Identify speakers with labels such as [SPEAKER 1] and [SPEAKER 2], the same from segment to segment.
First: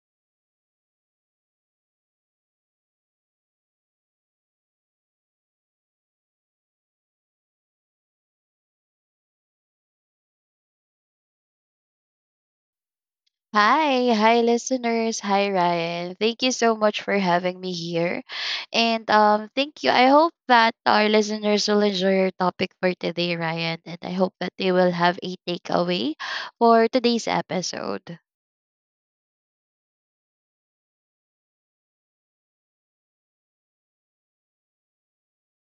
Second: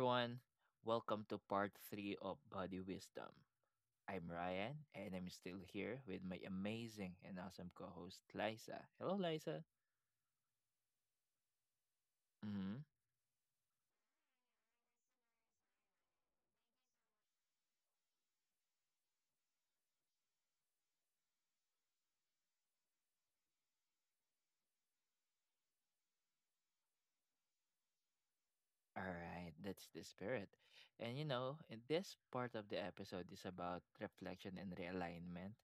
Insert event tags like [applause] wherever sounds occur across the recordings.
[SPEAKER 1] everyone, welcome to part 3 of Body Wisdom. I'm Ryan and I'm still here with my amazing and awesome co host Liza. Hello, Liza. Mm-hmm.
[SPEAKER 2] Hi, hi listeners. Hi Ryan. Thank you so much for having me here. And thank you. I hope that our listeners will enjoy your topic for today, Ryan, and I hope that they will have a takeaway for today's episode.
[SPEAKER 1] All right, that's the spirit. In this part of the episode is about reflection and realignment.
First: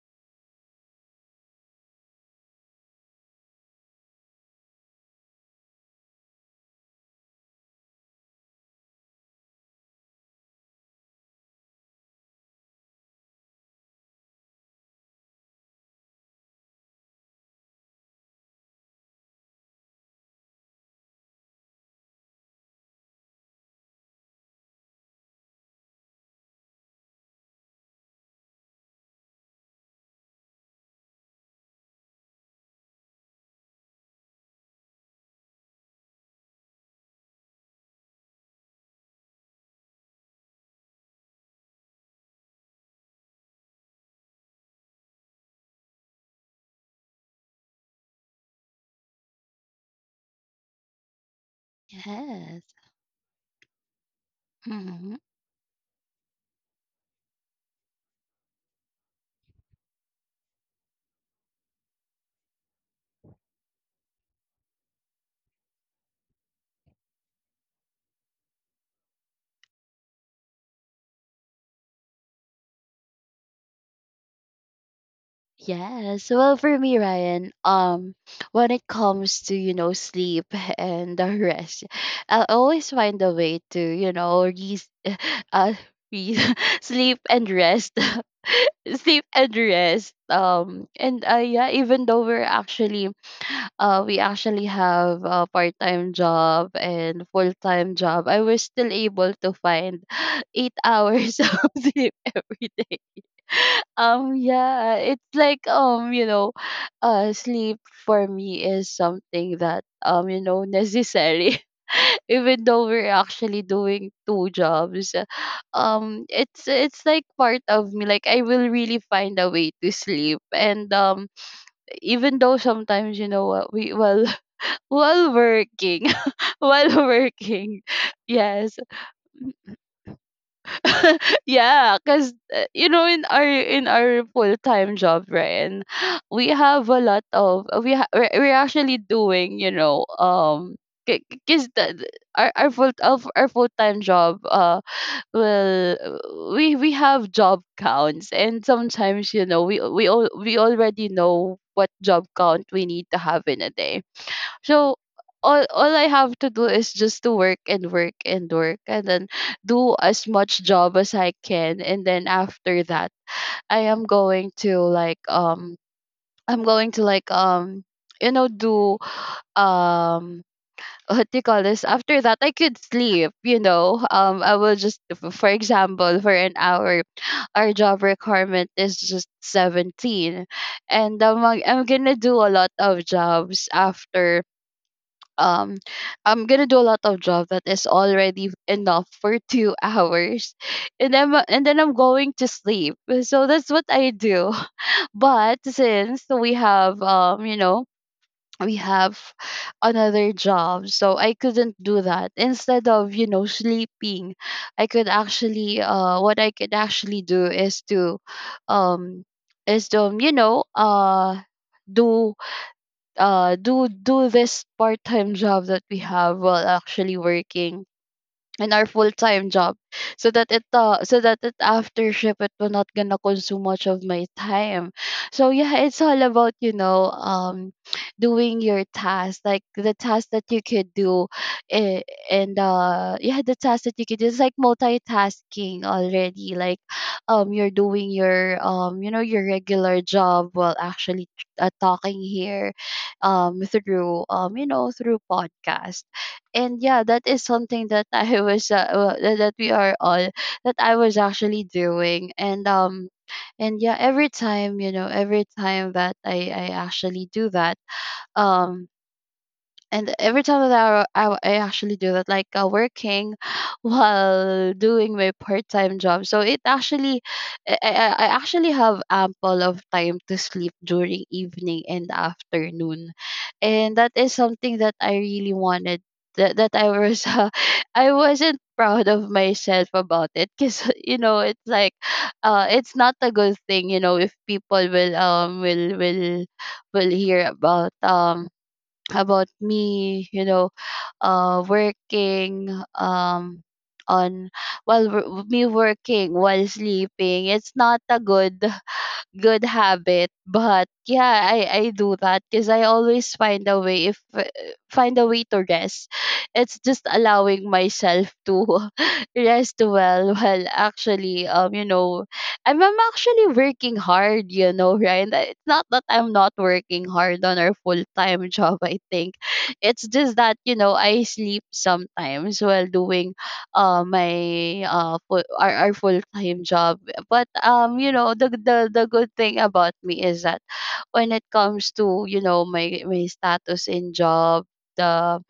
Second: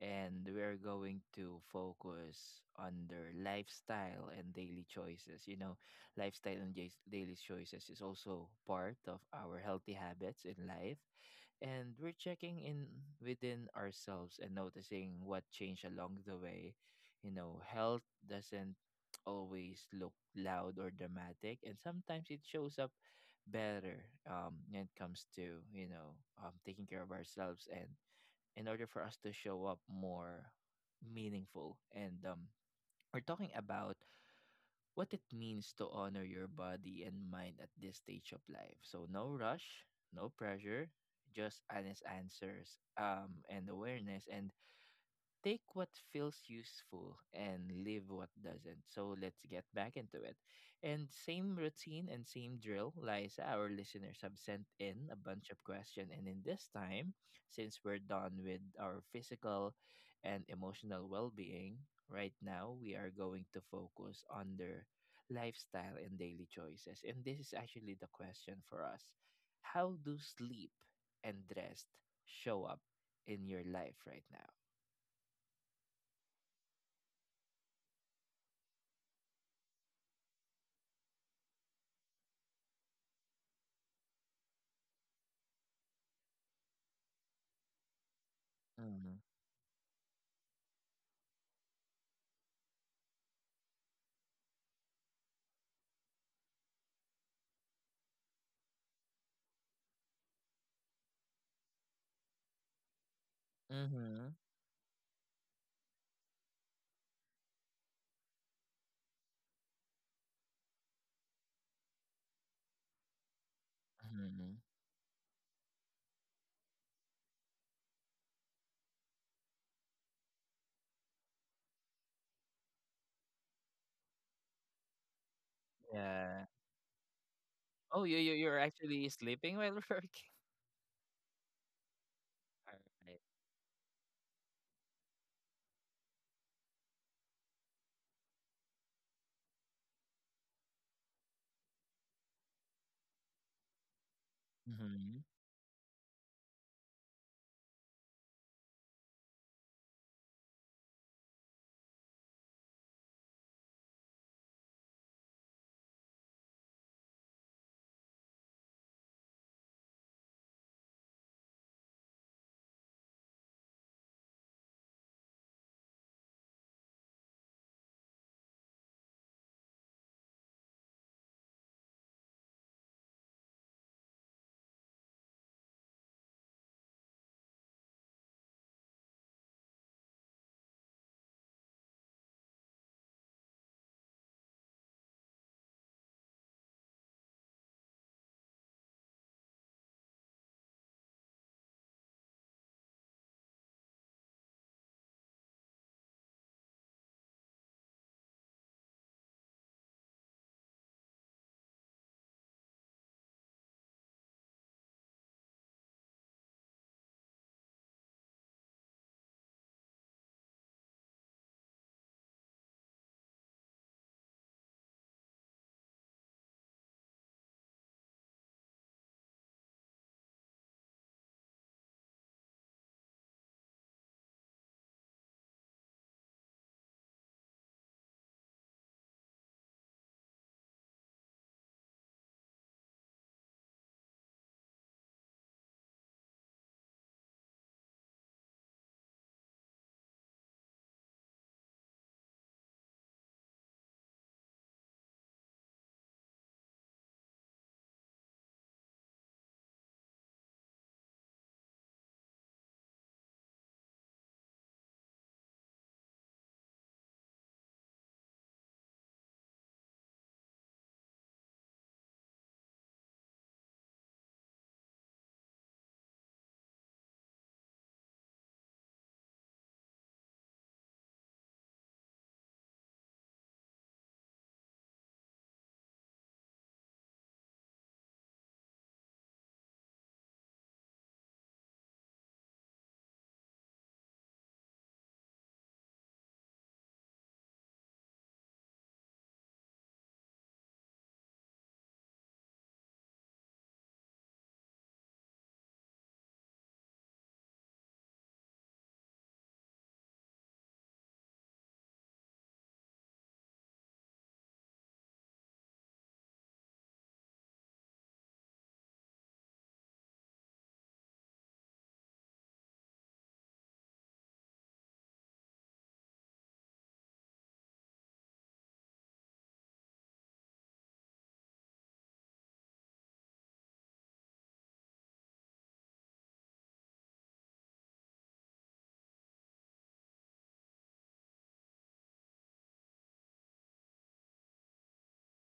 [SPEAKER 1] And we're going to focus on their lifestyle and daily choices. You know, lifestyle and daily choices is also part of our healthy habits in life, and we're checking in within ourselves and noticing what changed along the way. You know, health doesn't always look loud or dramatic, and sometimes it shows up better when it comes to taking care of ourselves and in order for us to show up more meaningful and We're talking about what it means to honor your body and mind at this stage of life. So no rush, no pressure, just honest answers and awareness, and take what feels useful and leave what doesn't. So let's get back into it. And same routine and same
[SPEAKER 2] Yes.
[SPEAKER 1] drill, Liza, our listeners have sent in a bunch of questions. And in this time, since we're done with our physical and emotional well being, right now we are going to focus on their lifestyle and daily choices. And this is actually the question for us. How do sleep and rest show up in your life right now?
[SPEAKER 2] Yes. Well, for me, Ryan, when it comes to, you know, sleep [laughs] and the rest, I always find a way to, you know, re- [laughs] uh, re- [laughs] sleep and rest. [laughs] Sleep and rest. And yeah, even though we're actually, we actually have a part-time job and full-time job. I was still able to find [laughs] 8 hours [laughs] of sleep every day. um
[SPEAKER 1] Mhm.
[SPEAKER 2] yeah it's like you know, sleep for me is something that, you know, necessary, [laughs] even though we're actually doing two
[SPEAKER 1] Mhm.
[SPEAKER 2] jobs. It's like part of me, like I will really find a way to sleep. And Even though sometimes, you know what, we well [laughs] while working,
[SPEAKER 1] Yeah.
[SPEAKER 2] [laughs] while working,
[SPEAKER 1] Oh, you
[SPEAKER 2] [laughs]
[SPEAKER 1] you you're
[SPEAKER 2] yes.
[SPEAKER 1] actually sleeping while [laughs] working?
[SPEAKER 2] [laughs] Yeah, because you know, in
[SPEAKER 1] Alright.
[SPEAKER 2] our in our full time job, Ryan, we have a lot of we ha- we're actually doing, you know, because our full time job,
[SPEAKER 1] Mhm.
[SPEAKER 2] well we have job counts, and sometimes, you know, we already know what job count we need to have in a day. So all I have to do is just to work and work and work, and then do as much job as I can. And then after that, I am going to like um I'm going to do, um [laughs] what do you call this, after that I could sleep, you know. I will just f- for example, for an hour our job requirement is just 17, and I'm gonna do a lot of jobs after. um I'm gonna do a lot of job that is already enough for 2 hours, [laughs] and then I'm going to sleep. So that's what I do. [laughs] But since we have you know we have another job, so I couldn't do that. Instead of, you know, sleeping, I could actually what I could actually do is to um is to, you know, do do this part-time job that we have while actually working in our full-time job, so that it so that it, after shift, it will not gonna consume much of my time. So yeah, it's all about, you know, doing your task, like the task that you could do, eh, and yeah, the task that you could do is like multitasking already, like you're doing your, you know, your regular job while actually, talking here through, you know, through podcast. And yeah, that is something that [laughs] I was that that we are all that I was actually doing. And yeah, every time, you know, every time that I actually do that, um and every time that I actually do that, like, working [gasps] [sighs] while doing my part-time job, so it actually, I actually have ample of time to sleep during evening and afternoon. And that is something that I really wanted, that I was [laughs] I wasn't proud of myself about, it because [laughs] you know it's like, it's not a good thing, you know, if people will hear about, about me, you know, working um on while me working while sleeping. It's not a good habit. But yeah, I do that because I always find a way, if find a way to rest. It's just allowing myself to [laughs] rest well. Well, actually, you know, I'm actually working hard, you know, right. It's not that I'm not working hard on our full-time [laughs] job, I think. It's just that, you know, I sleep sometimes while doing my our full-time job. But, you know, the good thing about me is that when it comes to, you know, my status in job, the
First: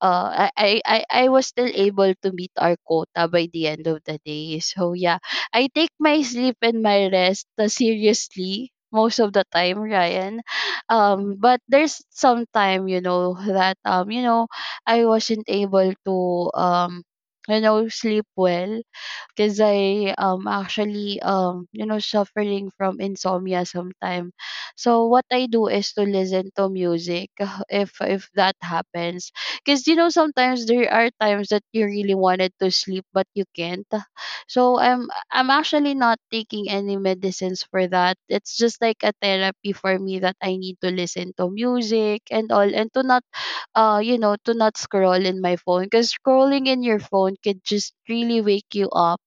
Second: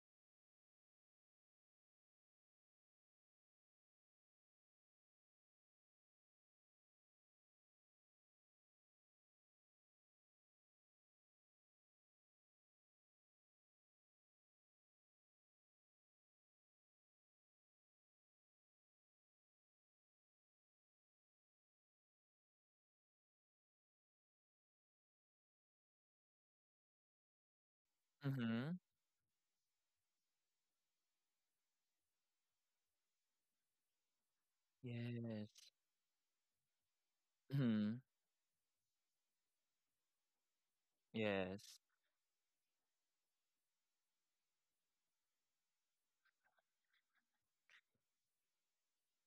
[SPEAKER 2] I was still able to meet our quota by the end of the day. So yeah, I take my sleep and my rest, seriously most of the time, Ryan. But there's some time, you know, that, you know, I wasn't able to, um, you know, sleep well, because I actually you know suffering from insomnia sometime. So what I do is to listen to music [laughs] if that
[SPEAKER 1] Mhm.
[SPEAKER 2] happens. Because you know sometimes there are times that you really wanted to sleep but you can't. So I'm
[SPEAKER 1] Yes.
[SPEAKER 2] actually not taking any medicines for
[SPEAKER 1] Mhm.
[SPEAKER 2] that. It's just like a therapy for me, that I need to listen to
[SPEAKER 1] Yes.
[SPEAKER 2] music and all, and to not you know to not scroll in my phone, because scrolling in your phone could just really wake you up.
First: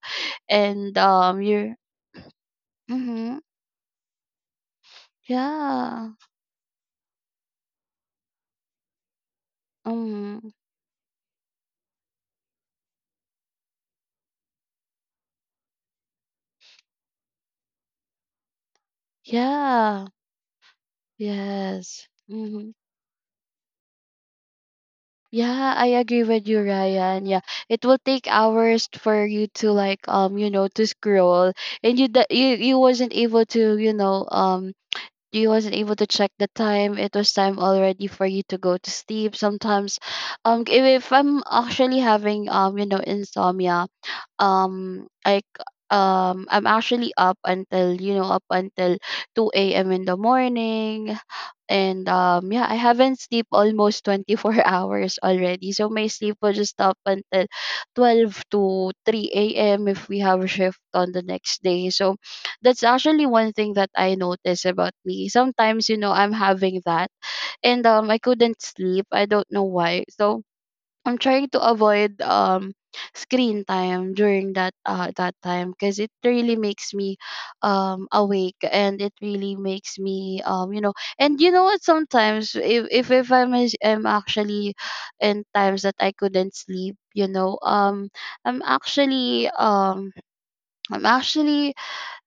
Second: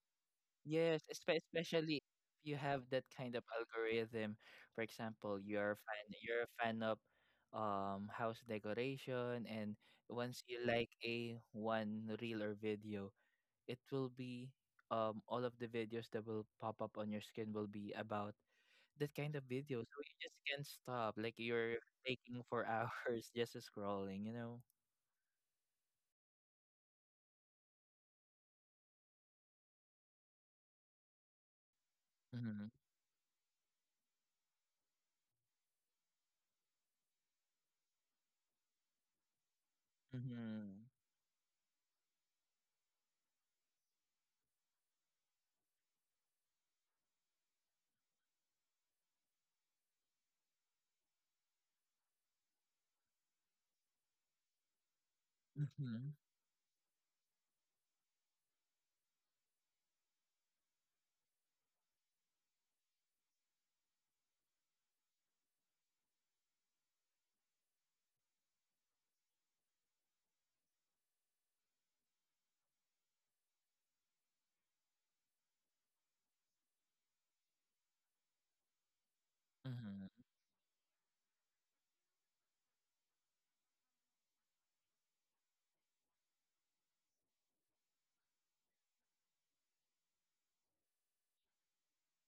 [SPEAKER 2] And,
[SPEAKER 1] Yes,
[SPEAKER 2] you're
[SPEAKER 1] especially if you have that kind
[SPEAKER 2] Mhm,
[SPEAKER 1] of algorithm. For example, you're a fan
[SPEAKER 2] yeah,
[SPEAKER 1] you're a fan of house decoration, and once
[SPEAKER 2] mhm,
[SPEAKER 1] you like a one reel or video, it will be all of the videos that will pop up on your screen will be about that kind of video. So
[SPEAKER 2] yeah,
[SPEAKER 1] you just can't stop. Like you're
[SPEAKER 2] yes,
[SPEAKER 1] taking for [laughs]
[SPEAKER 2] mhm.
[SPEAKER 1] hours just scrolling, you know?
[SPEAKER 2] Yeah, I agree with you, Ryan. Yeah, it will take hours for you to like you know to scroll, and you
[SPEAKER 1] Mm-hmm.
[SPEAKER 2] wasn't able to you know you wasn't able to check the time. It was time already for you to go to sleep. Sometimes,
[SPEAKER 1] Mm-hmm.
[SPEAKER 2] if I'm actually having you know insomnia, um I c- I'm actually up until, you know, up until 2 a.m. in the morning. And yeah, I haven't sleep almost 24 [laughs] hours already, so my
[SPEAKER 1] Mm-hmm.
[SPEAKER 2] sleep will just up until 12 to 3 a.m. if we have a shift on the next day. So that's actually one thing that I notice about me sometimes, you know, I'm having that, and I couldn't sleep, I don't know why. So I'm trying to avoid screen time during that time, because it really makes me awake, and it really makes
[SPEAKER 1] Mm-hmm.
[SPEAKER 2] me, you know. And you know what, sometimes if I'm actually in times that I couldn't sleep, you know, I'm actually um I'm actually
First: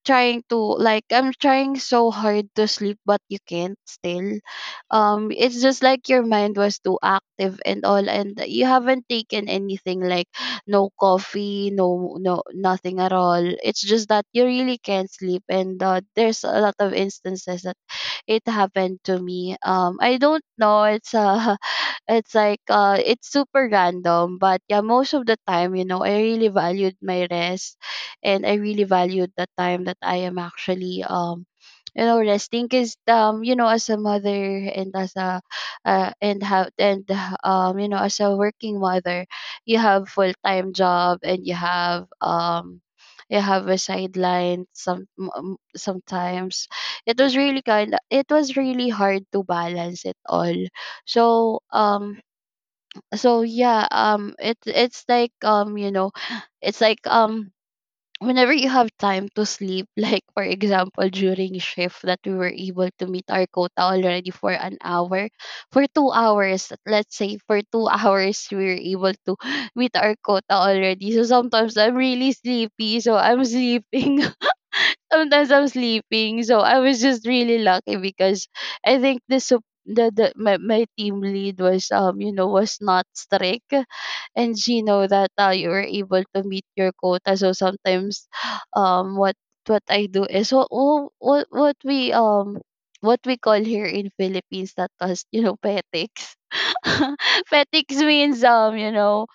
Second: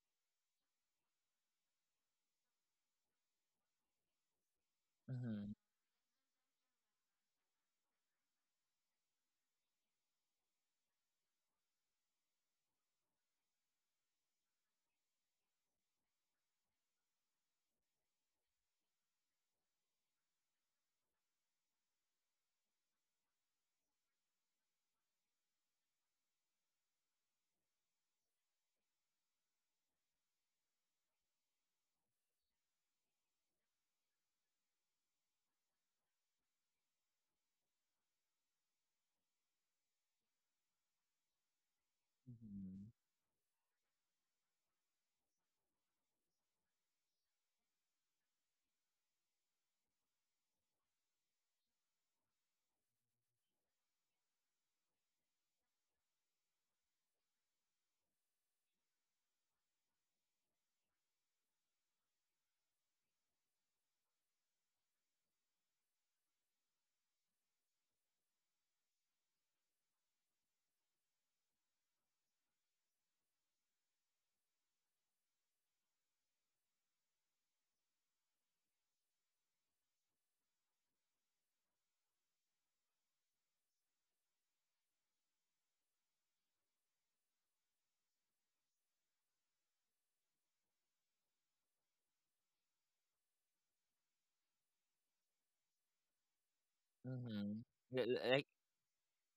[SPEAKER 2] trying to, I'm trying so hard to sleep, but you can't still. Um,
[SPEAKER 1] Mm-hmm.
[SPEAKER 2] it's just like your mind was too active and all, and you haven't taken anything, like no coffee, no nothing at all. It's just that you really can't sleep. And there's a lot of instances that it happened to me. Um, I don't know, it's [laughs] it's like it's super random. But yeah, most of the time, you know, I really valued my rest, and I really valued the time that I am actually, you know, resting. Because you know as a mother, and as a and have and you know, as a working mother, you have full time job, and you have,
[SPEAKER 1] Mm-hmm.
[SPEAKER 2] you have a sideline sometimes. It was really kind it was really hard to balance it all. So um so yeah, it it's like you know it's like whenever you have time to sleep, [laughs] like for example during shift that we were able to meet our quota already for an hour, for 2 hours. Let's say for two [laughs] hours we were able to [gasps] meet our quota already. So sometimes I'm really sleepy, so I'm [laughs] sleeping sometimes I'm sleeping. So I was just really lucky, because I think the sup- the my, my team lead was you know was not strict, and she know that, you were able to meet your quota. So sometimes [sighs] um what what I do is what we call here in Philippines, that was, you know, petics. [laughs]
[SPEAKER 1] Mm-hmm.
[SPEAKER 2] Petics
[SPEAKER 1] Like,
[SPEAKER 2] means, you know,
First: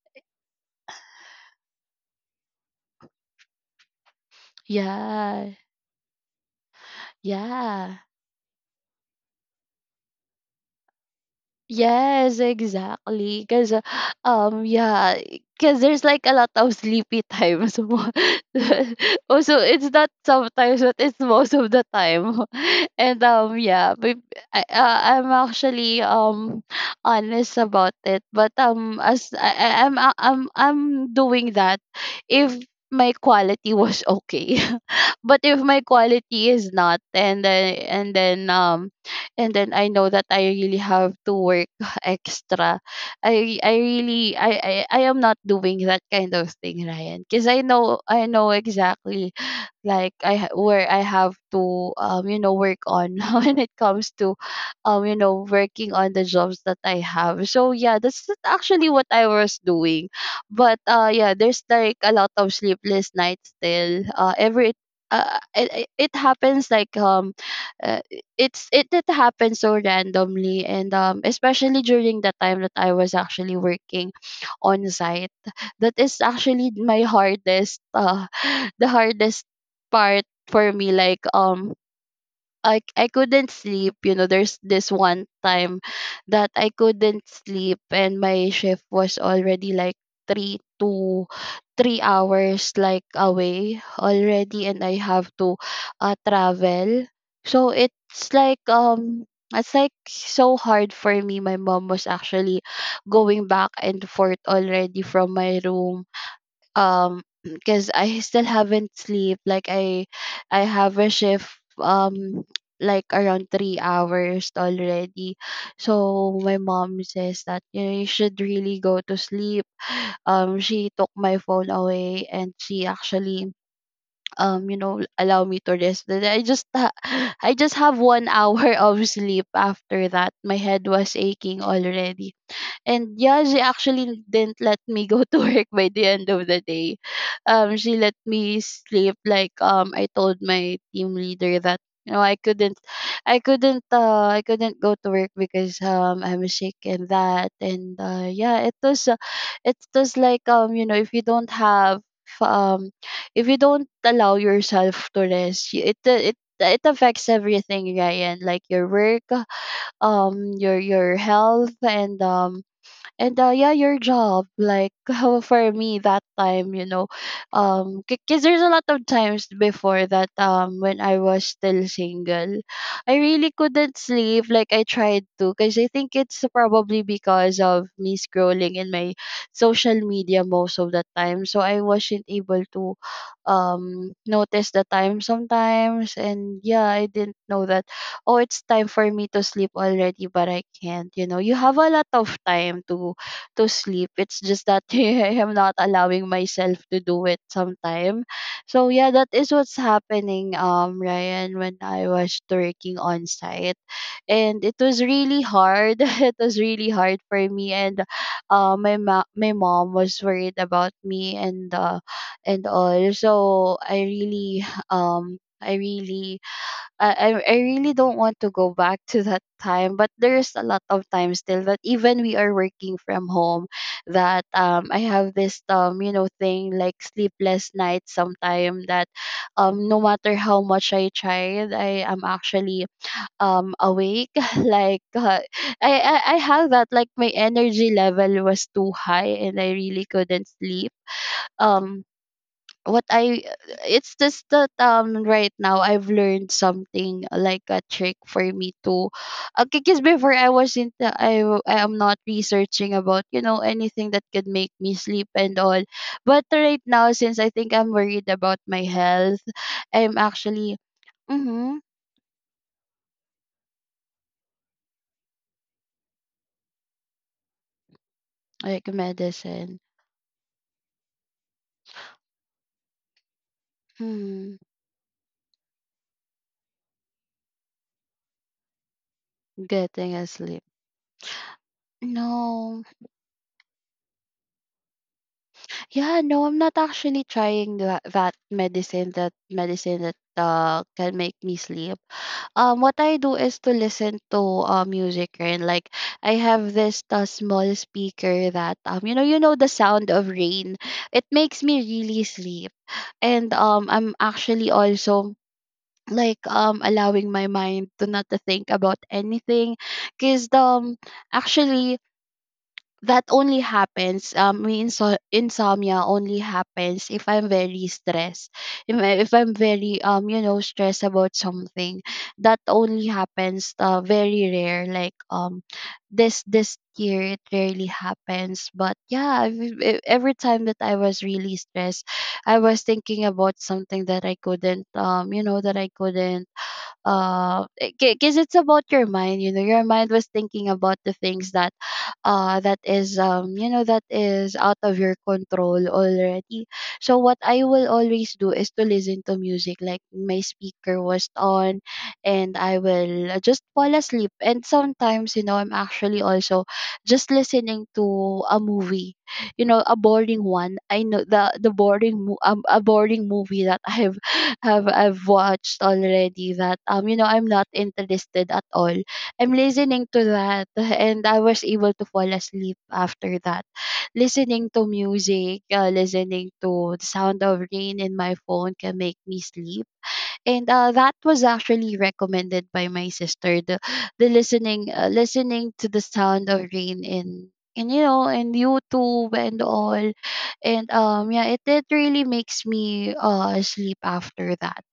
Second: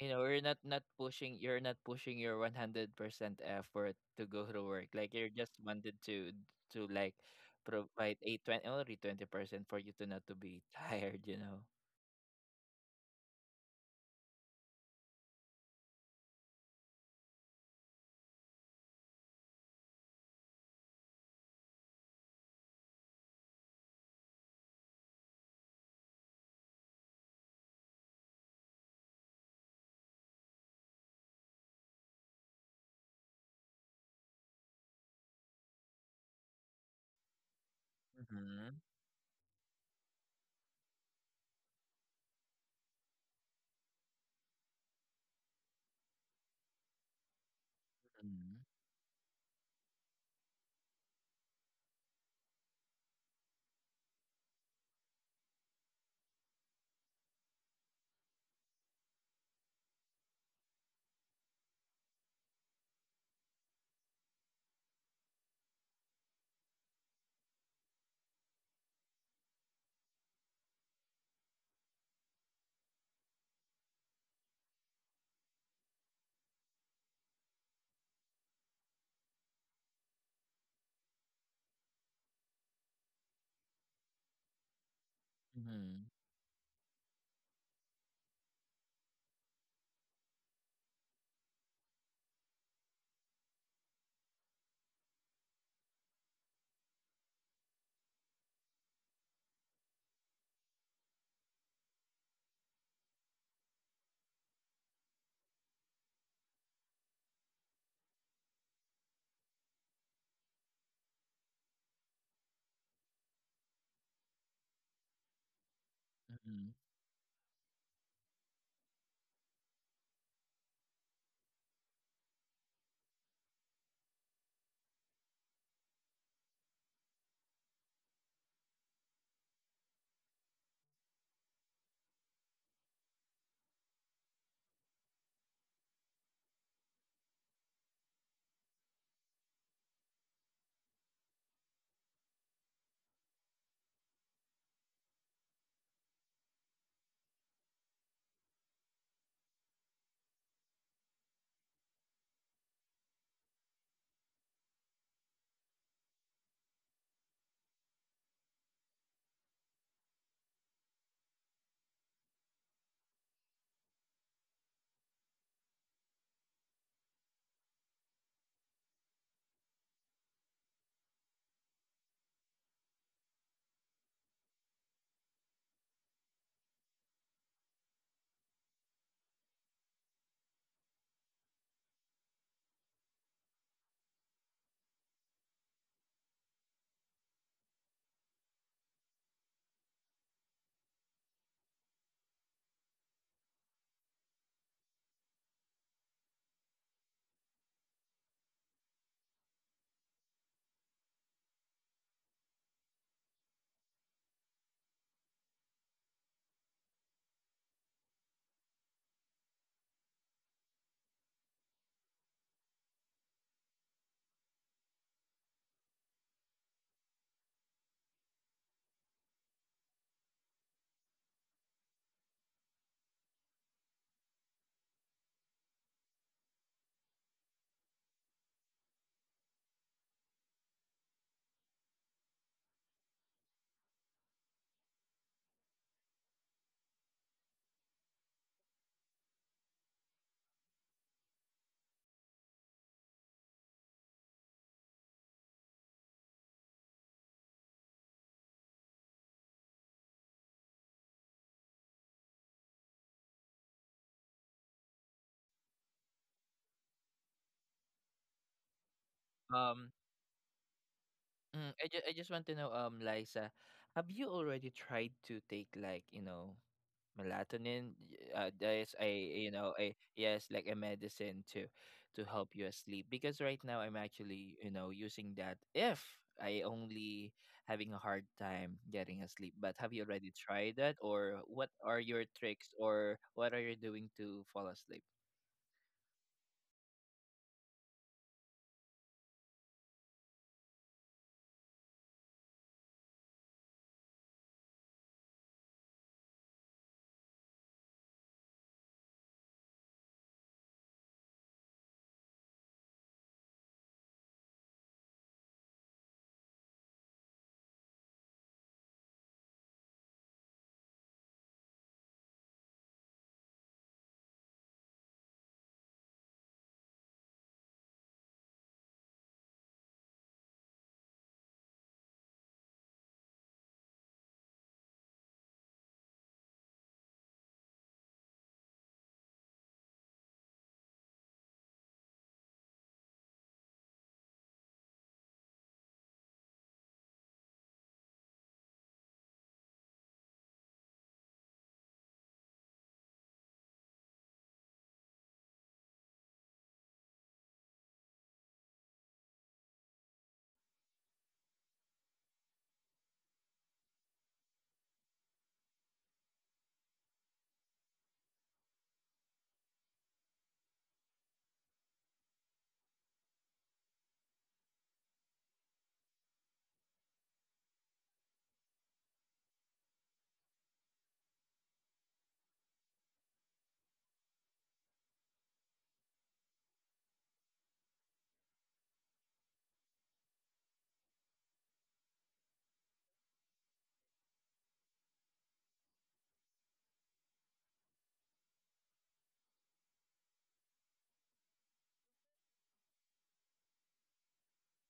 [SPEAKER 1] you know, you're not pushing. You're not pushing your 100% effort to go to work. Like you're
[SPEAKER 2] yeah,
[SPEAKER 1] just wanted to like
[SPEAKER 2] yeah.
[SPEAKER 1] provide a twenty only 20% for you to not to be [laughs] tired. You know.
[SPEAKER 2] Yes, exactly. Because, yeah, because there's like a lot of sleepy times. [laughs] Also, it's not sometimes, but it's most of the time. [laughs] And yeah. But I'm actually honest about it. But as I'm doing that if my quality was okay, [laughs] but if my quality is not, and
[SPEAKER 1] Mm-hmm.
[SPEAKER 2] then I know that I really have to work [laughs] extra. I really I am not doing that kind of thing, Ryan, because I know, I know
[SPEAKER 1] Mm-hmm.
[SPEAKER 2] exactly, like where I have to, you know, work on, [laughs] when it comes to, you know, working on the jobs that I have. So yeah, that's actually what I was doing. But yeah, there's like a lot of sleepless nights still. Every it, it it happens like uh, it happens so randomly, and especially during the time that I was actually working on site, that is actually my hardest [sighs] [laughs] the hardest part for me. I couldn't sleep, there's this one time
[SPEAKER 1] Mm-hmm.
[SPEAKER 2] that I couldn't sleep and my shift was already like 3 to 3 hours like away already, and I have to travel. So it's like so hard for me. My mom was actually going back and forth already from my room, because I still haven't sleep. I have a shift um like around 3 hours already, so my
[SPEAKER 1] Mm-hmm.
[SPEAKER 2] mom says that you should really go to sleep. She took my phone away and she actually allow me to rest. Then I just have 1 hour [laughs] of sleep. After that my head was aching already, and yeah, she actually didn't let me go to work by the end of the day. She let me sleep. I told my team leader that I couldn't, I couldn't go to work because I'm sick and that. And Yeah, it was like you know, if you don't have um if you don't allow yourself to rest, it it affects everything, Ryan. Like your work, your health, and yeah, your job. [laughs] For me that time, because there's a lot of times before that, when I was still single, I really couldn't sleep. Like I tried to, because I think it's probably because of me scrolling in my social media most of the time, so I wasn't able to notice the time sometimes. And yeah, I didn't know that, oh, it's time for me to sleep already, but I can't. You know, you have a lot of time to sleep. It's just that [laughs] I am not allowing myself to do it sometime. So yeah, that is what's happening, Ryan, when I was working on site. And it was really hard. [laughs] It was really hard for me, and my mom was worried about me, and all. So I really [sighs] I really I really don't want to go back to that time. But there's a lot of time still that, even we are working from home, that I have this thing like sleepless nights sometime, that no matter how much I tried, I am actually awake. [laughs] like uh, I I have that, like my energy level was too high and I really couldn't sleep. Um what I It's just that right now I've learned something like a trick for me to okay, because before I wasn't I am not researching about anything that could make me sleep and all. But right now, since I think I'm worried about my health,
[SPEAKER 1] Um,
[SPEAKER 2] I'm actually, mm-hmm,
[SPEAKER 1] I just want to know, Liza, have you already tried to take, like, you know, melatonin? There's
[SPEAKER 2] like
[SPEAKER 1] a, you know,
[SPEAKER 2] medicine,
[SPEAKER 1] a yes, like a medicine to help you sleep. Because right now I'm actually,
[SPEAKER 2] hmm,
[SPEAKER 1] you know, using that if I only having a hard time getting asleep. But have you
[SPEAKER 2] getting
[SPEAKER 1] already
[SPEAKER 2] asleep,
[SPEAKER 1] tried that, or what are your tricks,
[SPEAKER 2] no.
[SPEAKER 1] or what are you doing to fall asleep?
[SPEAKER 2] Yeah, no, I'm not actually trying that, that medicine that can make me sleep. What I do is to listen to music. And like I have this small speaker that, you know, the sound of rain, it makes me really sleep. And I'm actually also allowing my mind to not to think about anything, because actually that only happens my insomnia only happens if I'm very stressed. If I'm very stressed about something, that only happens very rare. This year it rarely happens, but yeah, every time that I was really stressed, I was thinking about something that I couldn't, that I couldn't uh because it's about your mind. You know, your mind was thinking about the things that that is, that is out of your control already. So what I will always do is to listen to music, like my speaker was on, and I will just fall asleep. And sometimes, you know, I'm actually also just listening to a movie, you know, a boring one. I know a boring movie that I've [laughs] have I've watched already that, I'm not interested at all. I'm listening to that, [laughs] and I was able to fall asleep after that. Listening to music, listening to the sound of rain in my phone can make me sleep. And that was actually recommended by my sister, the listening listening to the sound of rain in, and you know, and YouTube and all. And yeah, it really makes me sleep after that.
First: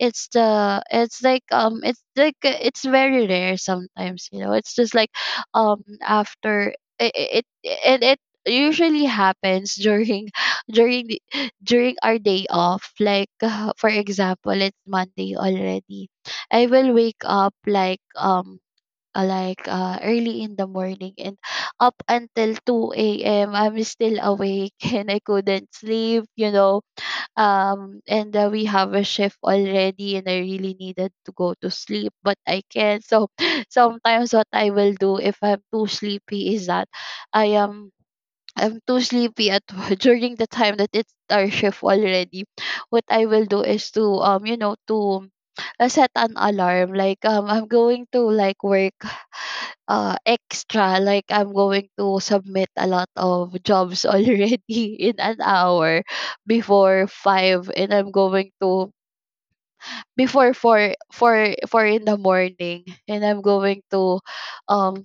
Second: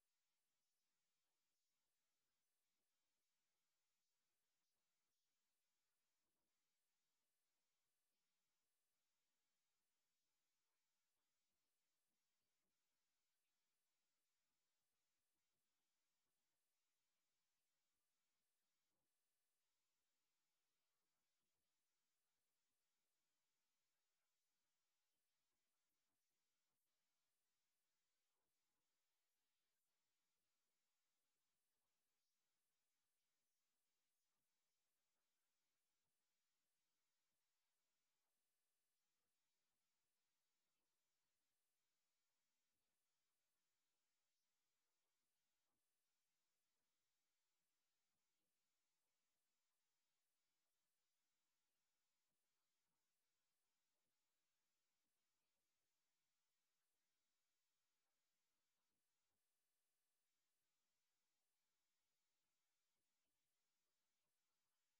[SPEAKER 2] It's the it's like it's like It's very rare sometimes. You know, it's just like after it it it, it it usually happens during [laughs] during the during our day off. Like [laughs] for example, it's Monday already. I will wake up like early in the morning, and up until 2 a.m. I'm still awake [laughs] and I couldn't sleep, you know. And We have a shift already and I really needed to go to sleep but I can't. So [laughs] sometimes what I will do if I'm too sleepy is that I am I'm too sleepy at [laughs] during the time that it's our shift already. What I will do is to to set an alarm. I'm going to like work extra, like I'm going to submit a lot of jobs already [laughs] in an hour before 5, and I'm going to before 4 in the morning, and um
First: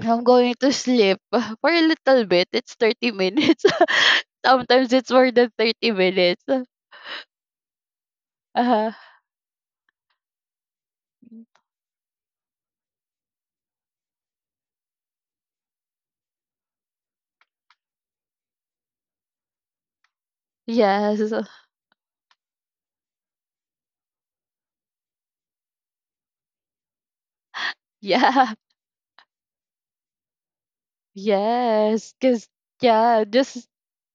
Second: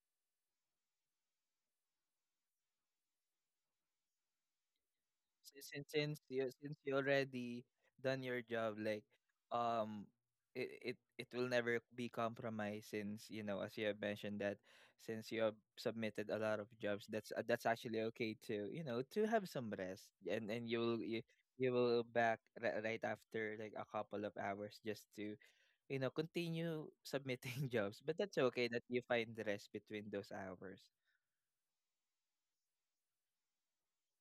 [SPEAKER 2] I'm going to sleep [laughs] for a little bit. It's 30 minutes. [laughs] Sometimes it's more than
[SPEAKER 1] si-, since
[SPEAKER 2] 30
[SPEAKER 1] since
[SPEAKER 2] minutes.
[SPEAKER 1] you since you already done your job,
[SPEAKER 2] Uh,
[SPEAKER 1] like um it will never be compromised since, you know, as you have mentioned that since you have submitted a lot of jobs, that's actually okay to, you know, to have some rest, and
[SPEAKER 2] yes.
[SPEAKER 1] you
[SPEAKER 2] [laughs]
[SPEAKER 1] will back right after, like, a couple of hours, just to, you know, continue submitting [laughs] jobs, but that's
[SPEAKER 2] Yeah.
[SPEAKER 1] okay that you find the rest between those hours.
[SPEAKER 2] Yes. Because, yeah, just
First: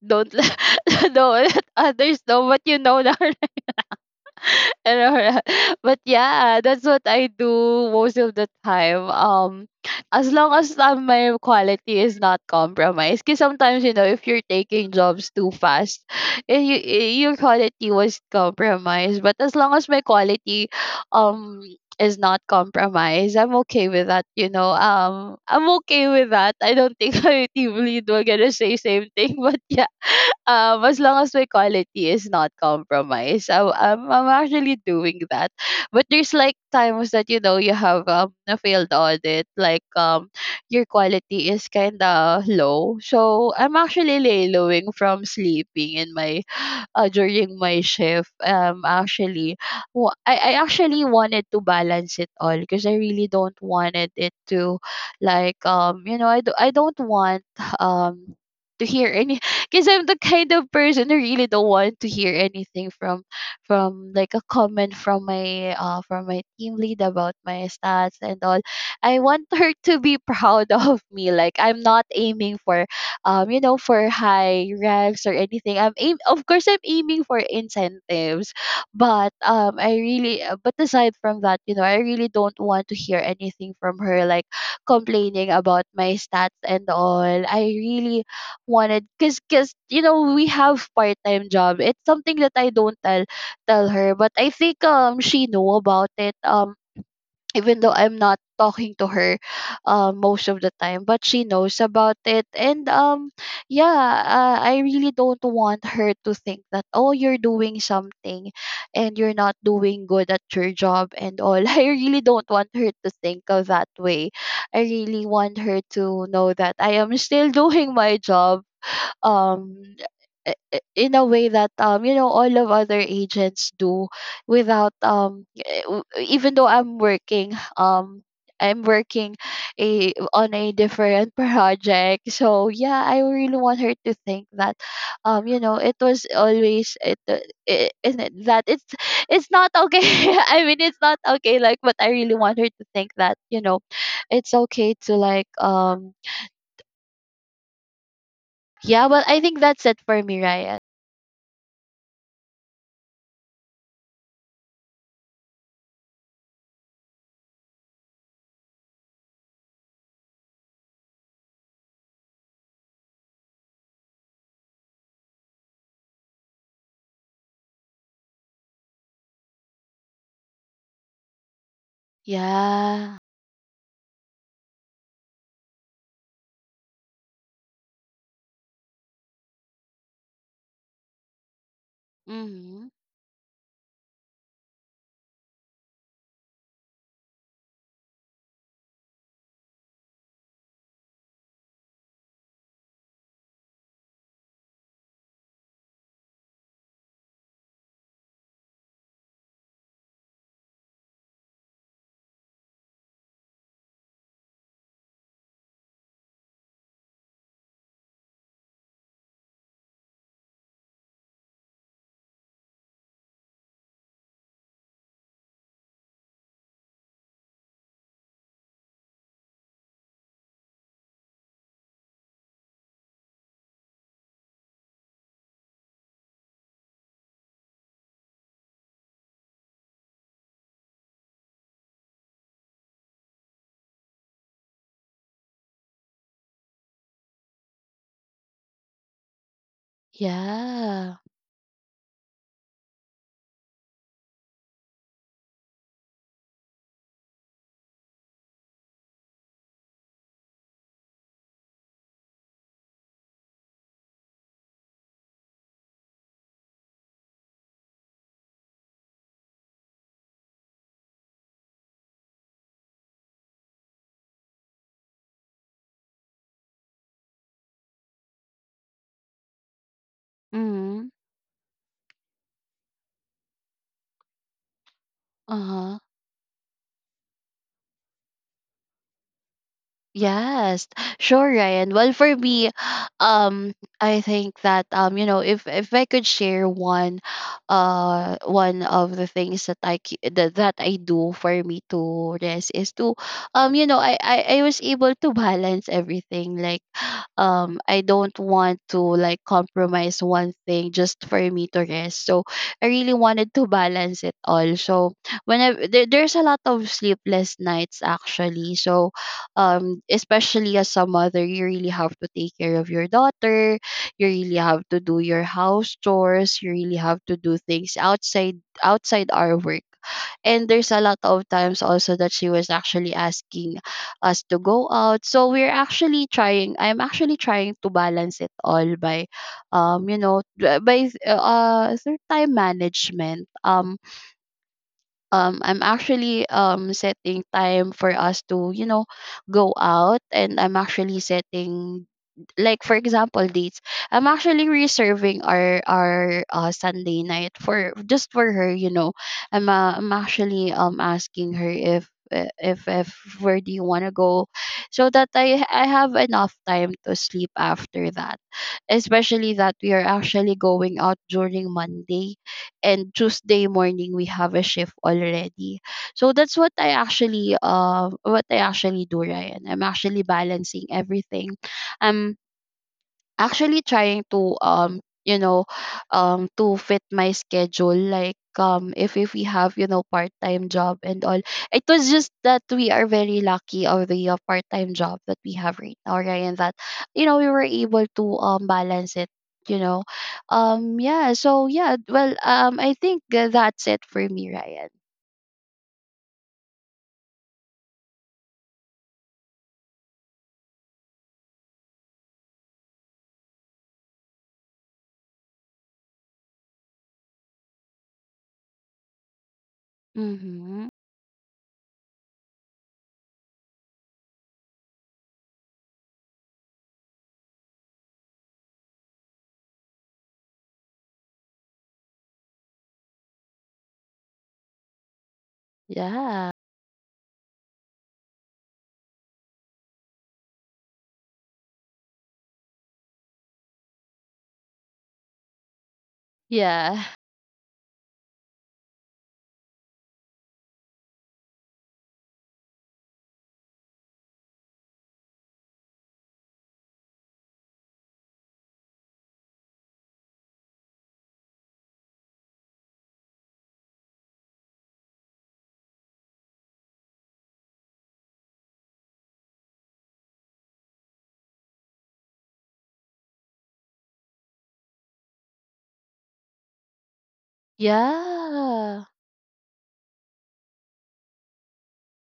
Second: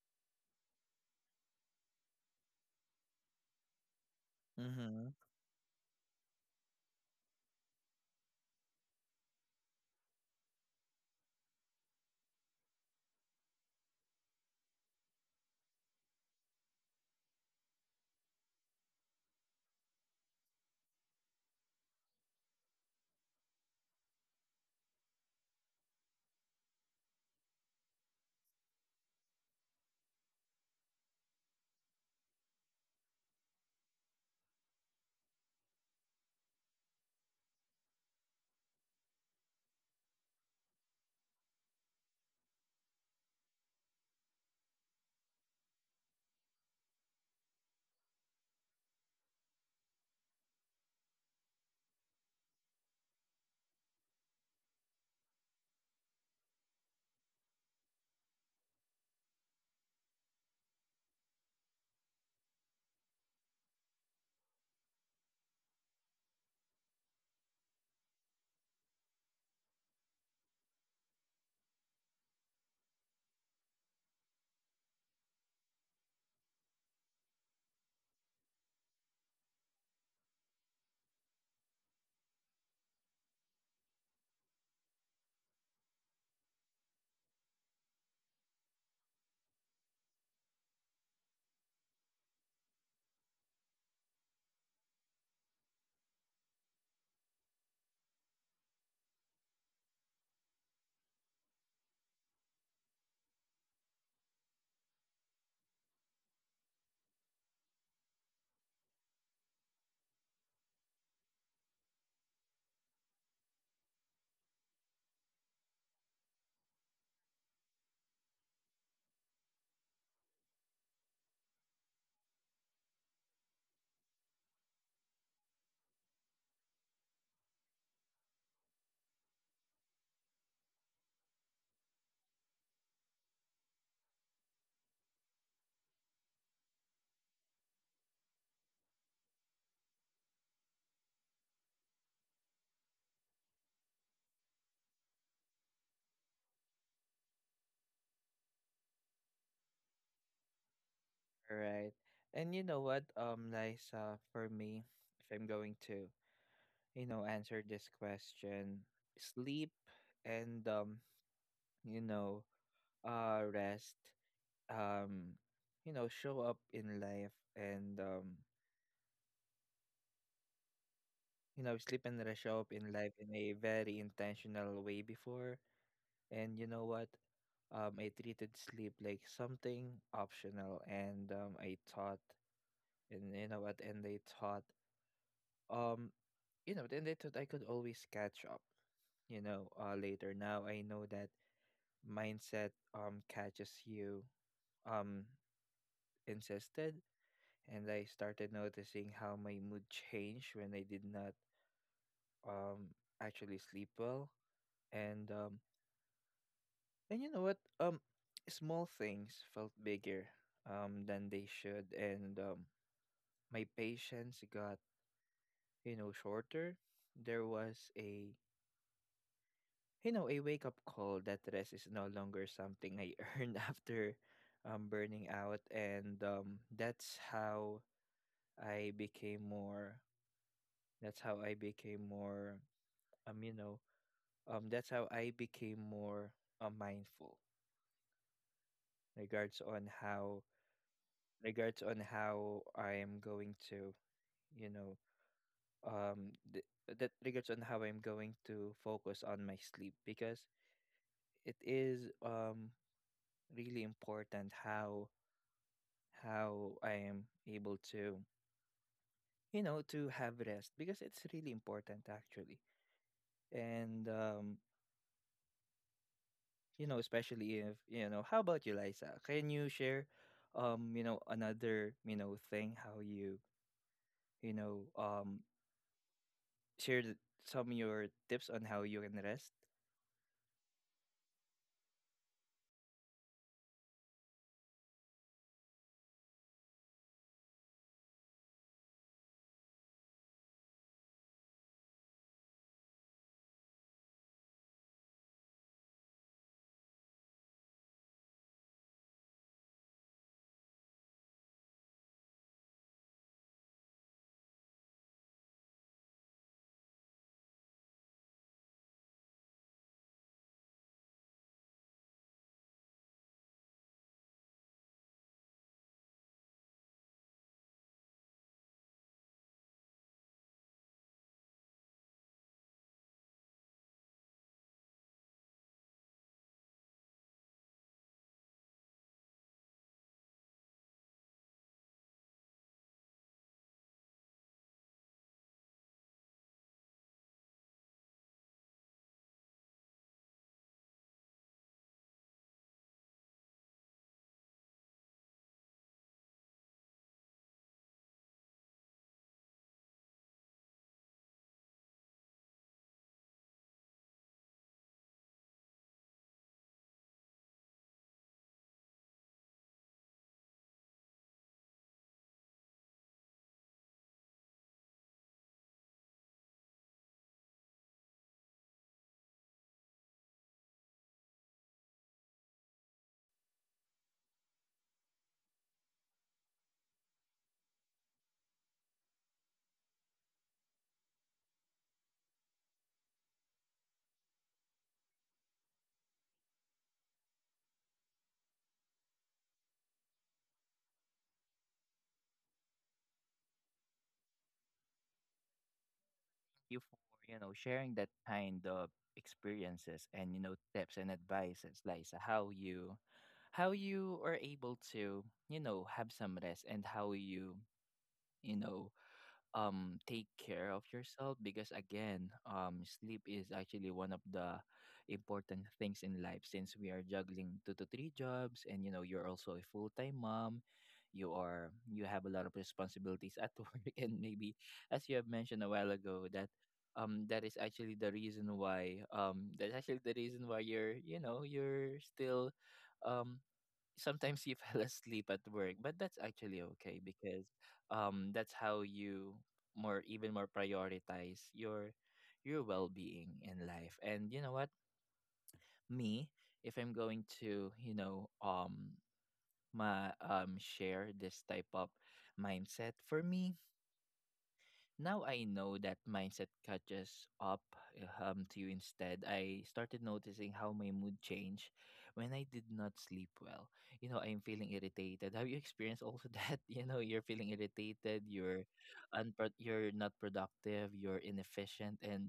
[SPEAKER 2] don't let, [laughs] don't let others know what you know now. [laughs] [laughs] And
[SPEAKER 1] Mm-hmm.
[SPEAKER 2] all that. But yeah, that's what I do most of the time. As long as my quality is not compromised, because sometimes, you know, if you're taking jobs too fast, your quality was compromised. But as long as my quality, um. is not compromised, I'm okay with that, you know. I'm okay with that. I don't think [laughs] my team lead will gonna say same thing, [laughs] but yeah, [laughs] as long as my quality is not compromised, I'm actually doing that. But there's like times that, you know, you have a failed audit, like, your quality is kind of low. So I'm actually laying from sleeping in my during my shift. Actually, I actually wanted to balance it all, because I really don't wanted it to, like, you know, I don't want um to hear any, [laughs] because I'm the kind of person who really don't want to hear anything from like a comment from my team lead about my stats and all. I want her to be proud [laughs] of me. Like I'm not aiming for you know, for high ranks or anything. I'm aim of course I'm aiming for incentives, but I really but aside from that, you know, I really don't want to hear anything from her, like complaining about my stats and all. I really wanted, because you know, we have part time job. It's something that I don't tell her, but I think she know about it. Even though I'm not talking to her, most of the time, but she knows about it. And yeah, I really don't want her to think that, oh, you're doing something and you're not doing good at your job and all. [laughs] I really don't want her to think of that way. I really want her to know that I am still [laughs] doing my job, um in a way that, all of other agents do, without even though I'm working, I'm working a on a different [laughs] project. So yeah, I really want her to think that, it was always it, I not it that it's not okay. [laughs] I mean, it's not okay, like, but I really want her to think that, you know, it's okay to, like, yeah. Well, I think that's it for me, Ryan.
[SPEAKER 1] Right. And you know what, Liza, for me, if I'm going to, you know, answer this question, sleep and you know, rest, um, you know, show up in life and sleep and rest show up in life
[SPEAKER 2] Yeah.
[SPEAKER 1] in a very intentional way before. And you know what? I treated sleep like something optional, and I thought
[SPEAKER 2] Mhm.
[SPEAKER 1] and you know what and they thought um you know then they thought I could always catch up, you know, later. Now I know that mindset catches you um insisted And I started noticing how my mood changed when I did not um actually sleep well. And um and you know what Small things felt bigger than they should, and my patience got, you know, shorter. There was a, you know, a wake up call that rest is no longer something I earned [laughs] after burning out. And that's how I became more, that's how I became more, you know, that's how I became more mindful regards on how,
[SPEAKER 2] Yeah.
[SPEAKER 1] regards on how I am going to, you know, th- that regards on how I'm going to focus on my sleep, because it is really important how I am able to, you know, to have rest, because it's really important actually. And you know, especially if you know, how about you, Liza? Can you share, you
[SPEAKER 2] Mhm.
[SPEAKER 1] know, another you know thing how you you know um
[SPEAKER 2] Uh-huh.
[SPEAKER 1] share th- some of your tips on how you can rest?
[SPEAKER 2] Yes, sure, Ryan. Well, for me, um, I think that if I could share one of the things that that I do for me to rest is I was able to balance everything. Like, I don't want to like compromise one thing just for me to rest. So I really wanted to balance it all. So when I there's a lot of sleepless nights actually. So especially as a mother you really have to take care of your daughter, you really have to do your house chores, you really have to do things outside our work, and there's a lot of times also that she was actually asking us to go out, so we're actually trying I'm actually trying to balance it all by you know d- by through time management. I'm actually setting time for us to, you know, go out, and I'm actually setting, like for example, dates. I'm actually reserving our Sunday night for just for her, you know. I'm actually asking her if where do you want to go, so that I have enough time to sleep after that, especially that we are actually going out during Monday, and Tuesday morning we have a shift already. So that's what I actually do, Ryan. I'm actually balancing everything. I'm actually trying to to fit my schedule, like if we have, you know, part-time job and all. It was just that we are very lucky of the part-time job that we have right now, right, and that, you know, we were able to balance it, you know. Yeah, so yeah, well, I think, that's it for me, Ryan.
[SPEAKER 1] You for, you know, sharing that kind of experiences and you know tips and advices, Liza, how you are able to, you know, have some rest, and how you, you know, take care of
[SPEAKER 2] Mm-hmm.
[SPEAKER 1] yourself. Because again, um, sleep is actually one of the important things in life, since we are juggling two to three jobs, and, you know, you're also a full-time mom. You have a lot of responsibilities at [laughs] work, and maybe as you have mentioned a while ago that
[SPEAKER 2] Yeah,
[SPEAKER 1] that is actually the reason why that's actually the reason why you're, you know, you're still um sometimes you [laughs] fell asleep at work, but that's actually okay
[SPEAKER 2] yeah,
[SPEAKER 1] because that's how you more even more prioritize your well-being in life. And you know what? Me, if I'm going to, you know, my share this type of mindset for me. Now I know that mindset catches up to you instead. I started noticing how my mood changed when I did not sleep well. You know, I'm feeling irritated. Have you experienced also [laughs] that? You know, you're feeling irritated, you're
[SPEAKER 2] yeah.
[SPEAKER 1] you're not productive, you're inefficient, and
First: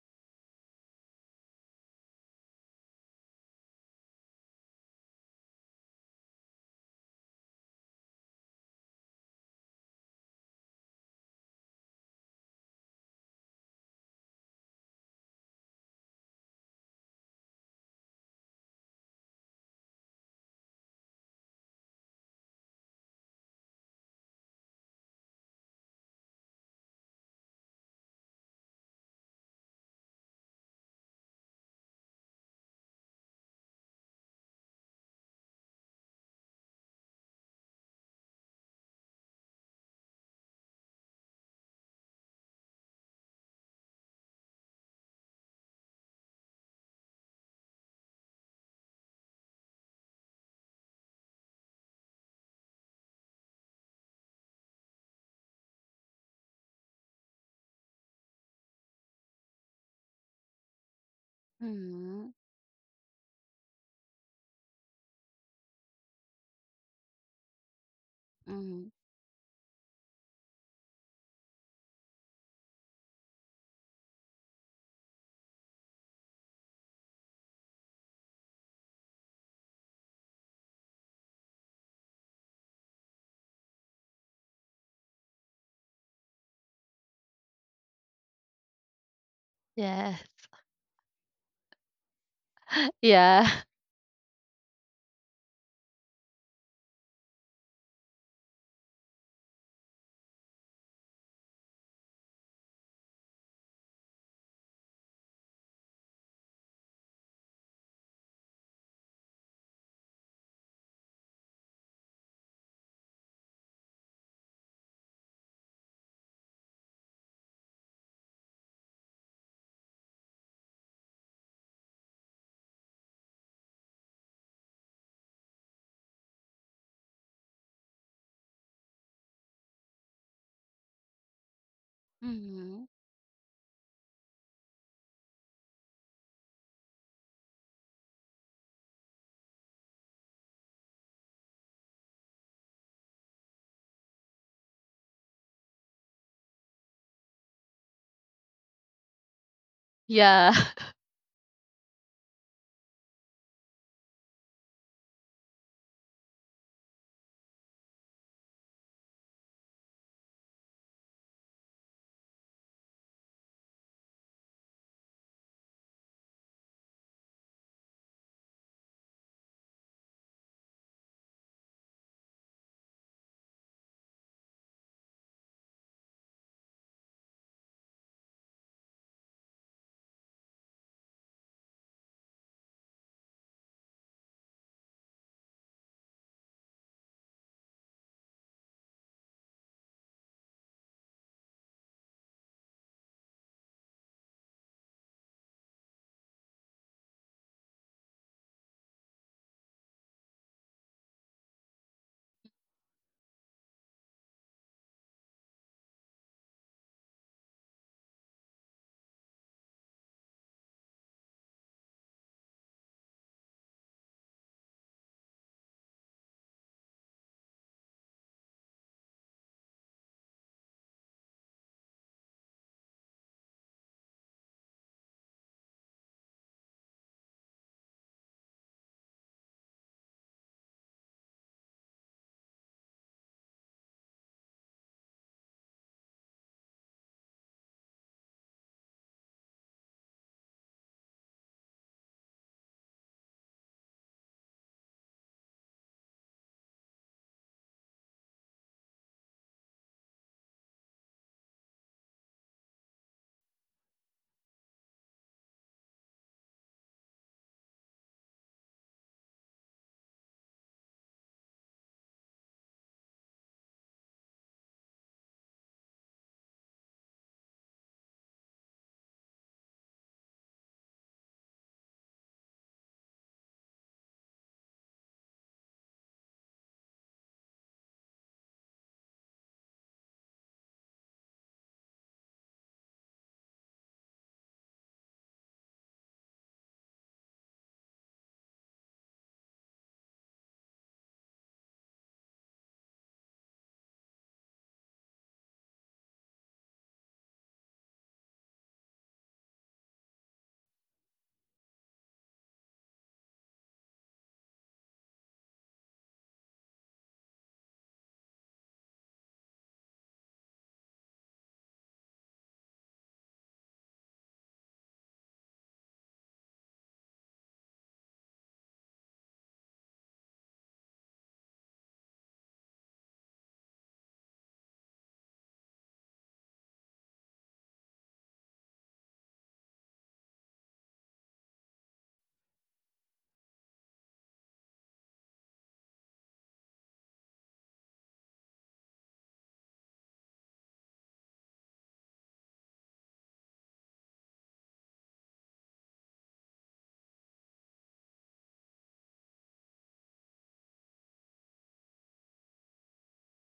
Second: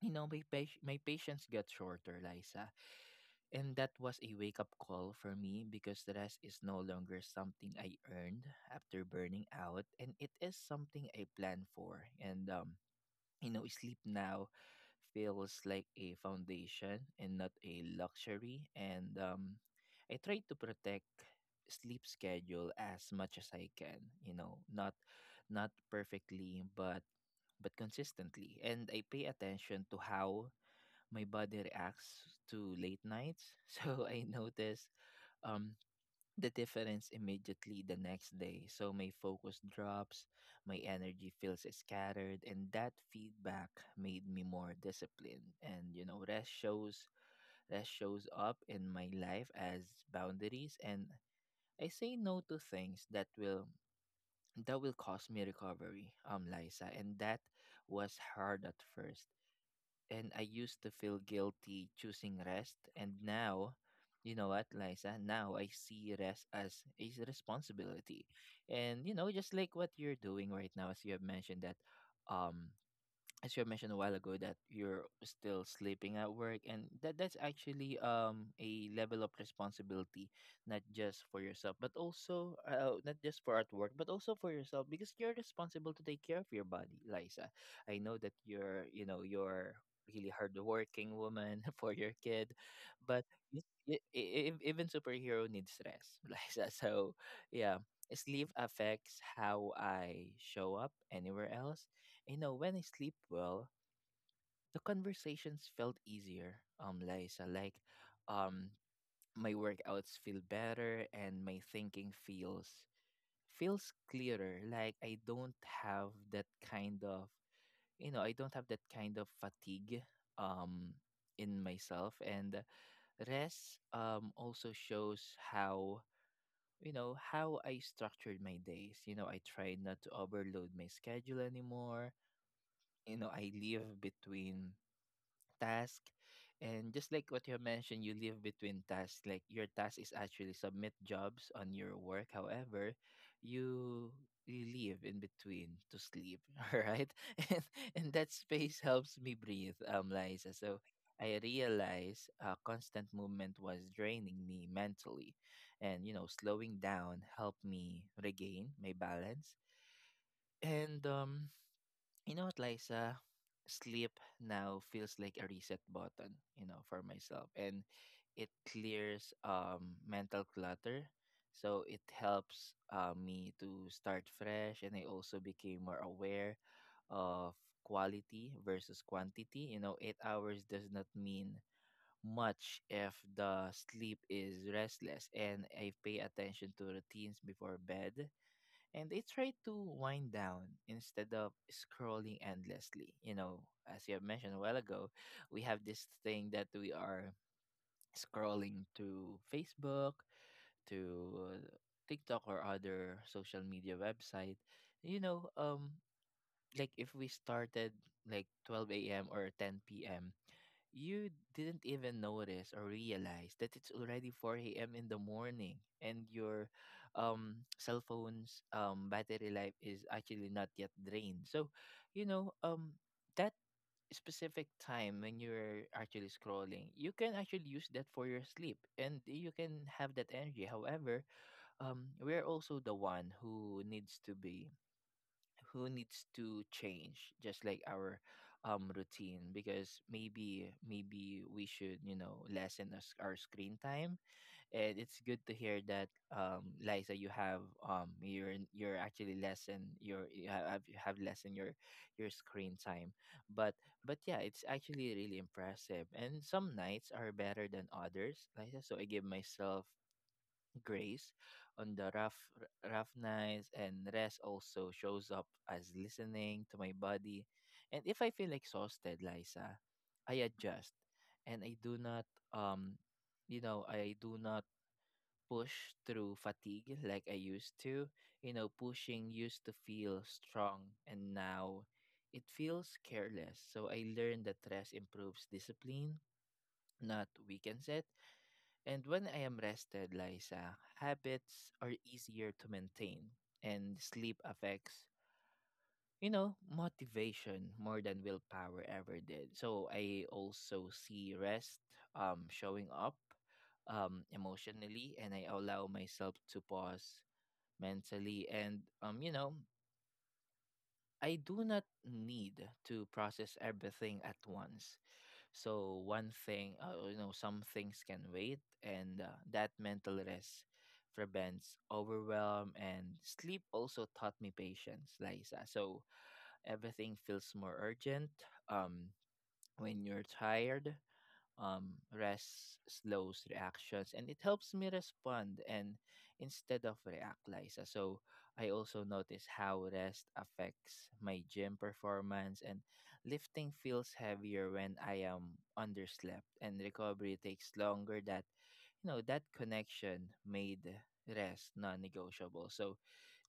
[SPEAKER 1] you know, my patience got shorter, Liza. And that was a wake up call for me because the rest is no longer something I earned after burning out, and it is something I planned for. And you know, sleep now feels like a foundation and not a luxury. And I try to protect sleep schedule as much as I can. You know, not not perfectly, but consistently. And I pay attention to how my body reacts to late nights. [laughs] So I notice um the difference immediately the next day. So my focus drops, my energy feels scattered, and that feedback made me more disciplined. And you know, rest shows up in my life as boundaries, and I say no to things that will cost me recovery, um, Liza. And that was hard at first, and I used to feel guilty
[SPEAKER 2] Mm-hmm.
[SPEAKER 1] choosing rest. And now, you know what, Liza? Now I see rest as a responsibility.
[SPEAKER 2] Mm-hmm.
[SPEAKER 1] And, you know, just like what you're doing right now, as you have mentioned that um as you have mentioned a while ago that you're still sleeping at work, and that that's actually a level of responsibility, not just for yourself, but also not just for at work, but also for yourself, because you're responsible to take care of your body, Liza. I know that you're you know you're
[SPEAKER 2] Yeah.
[SPEAKER 1] really hardworking woman [laughs] for your kid,
[SPEAKER 2] [laughs]
[SPEAKER 1] but
[SPEAKER 2] Yeah.
[SPEAKER 1] y- even superhero needs rest, [laughs] Liza. So yeah, sleep affects how I show up anywhere else. You know, when I sleep well, the conversations felt easier, Liza. Like, um, my workouts feel better, and my thinking feels clearer. Like I don't have that kind of, you know, I don't have that kind of fatigue, um, in myself. And rest, also shows how you know how I structured my days. You know, I try not to overload my schedule anymore.
[SPEAKER 2] Mhm.
[SPEAKER 1] You know, I live between task, and just like what you mentioned, you live between tasks. Like your task is actually submit jobs on your work, however you you live in between to sleep. [laughs] All right. [laughs] and, and that space helps me breathe, um, Liza.
[SPEAKER 2] Yeah. [laughs]
[SPEAKER 1] So I realized constant movement was draining me mentally, and you know, slowing down helped me regain my balance. And um, you know what, Liza? Sleep now feels like a reset button, you know, for myself. And it clears mental clutter. So it helps me to start fresh, and I also became more aware of quality versus quantity. You know, 8 hours does not mean much if the sleep is restless, and I pay attention to routines before bed, and they try to wind down instead of scrolling endlessly. You know, as you have mentioned a while ago, we have this thing that we are scrolling to Facebook, to TikTok or other social media website. You know, um, like if we started like 12 a.m. or 10 p.m. you didn't even notice or realize that it's already 4 a.m. in the morning and your cell phone's battery life is actually not yet drained. So, you know, um, that specific time when you're actually scrolling, you can actually use that for your sleep and you can have that energy. However, we're also the one who needs to change just like our routine because maybe we should, you know, lessen us our screen time, and it's good to hear that, Liza, you have, you're actually lessen your, you have lessen your screen time, but but yeah, it's actually really impressive. And some nights are better than others, Liza, so I give myself grace on the rough nights, and rest also shows up as listening to my body. And if I feel exhausted, Liza, I adjust and I do not, um you know, I do not push through fatigue like I used to. You know, pushing used to feel strong, and now it feels careless. So I learned that rest improves discipline, not weakens it. And when I am rested, Liza, habits are easier to maintain, and sleep affects, you know, motivation more than willpower ever did. So I also see rest showing up emotionally, and I allow myself to pause mentally, and you know, I do not need to process everything at once. So one thing, you know, some things can wait, and that mental rest prevents overwhelm. And sleep also taught me patience, Liza. So everything feels more urgent um, when you're tired. Rest slows reactions and it helps me respond and instead of react, Liza. So I also notice how rest affects my gym performance, and lifting feels heavier when I am underslept, and recovery takes longer. That, you know, that connection made rest non-negotiable. So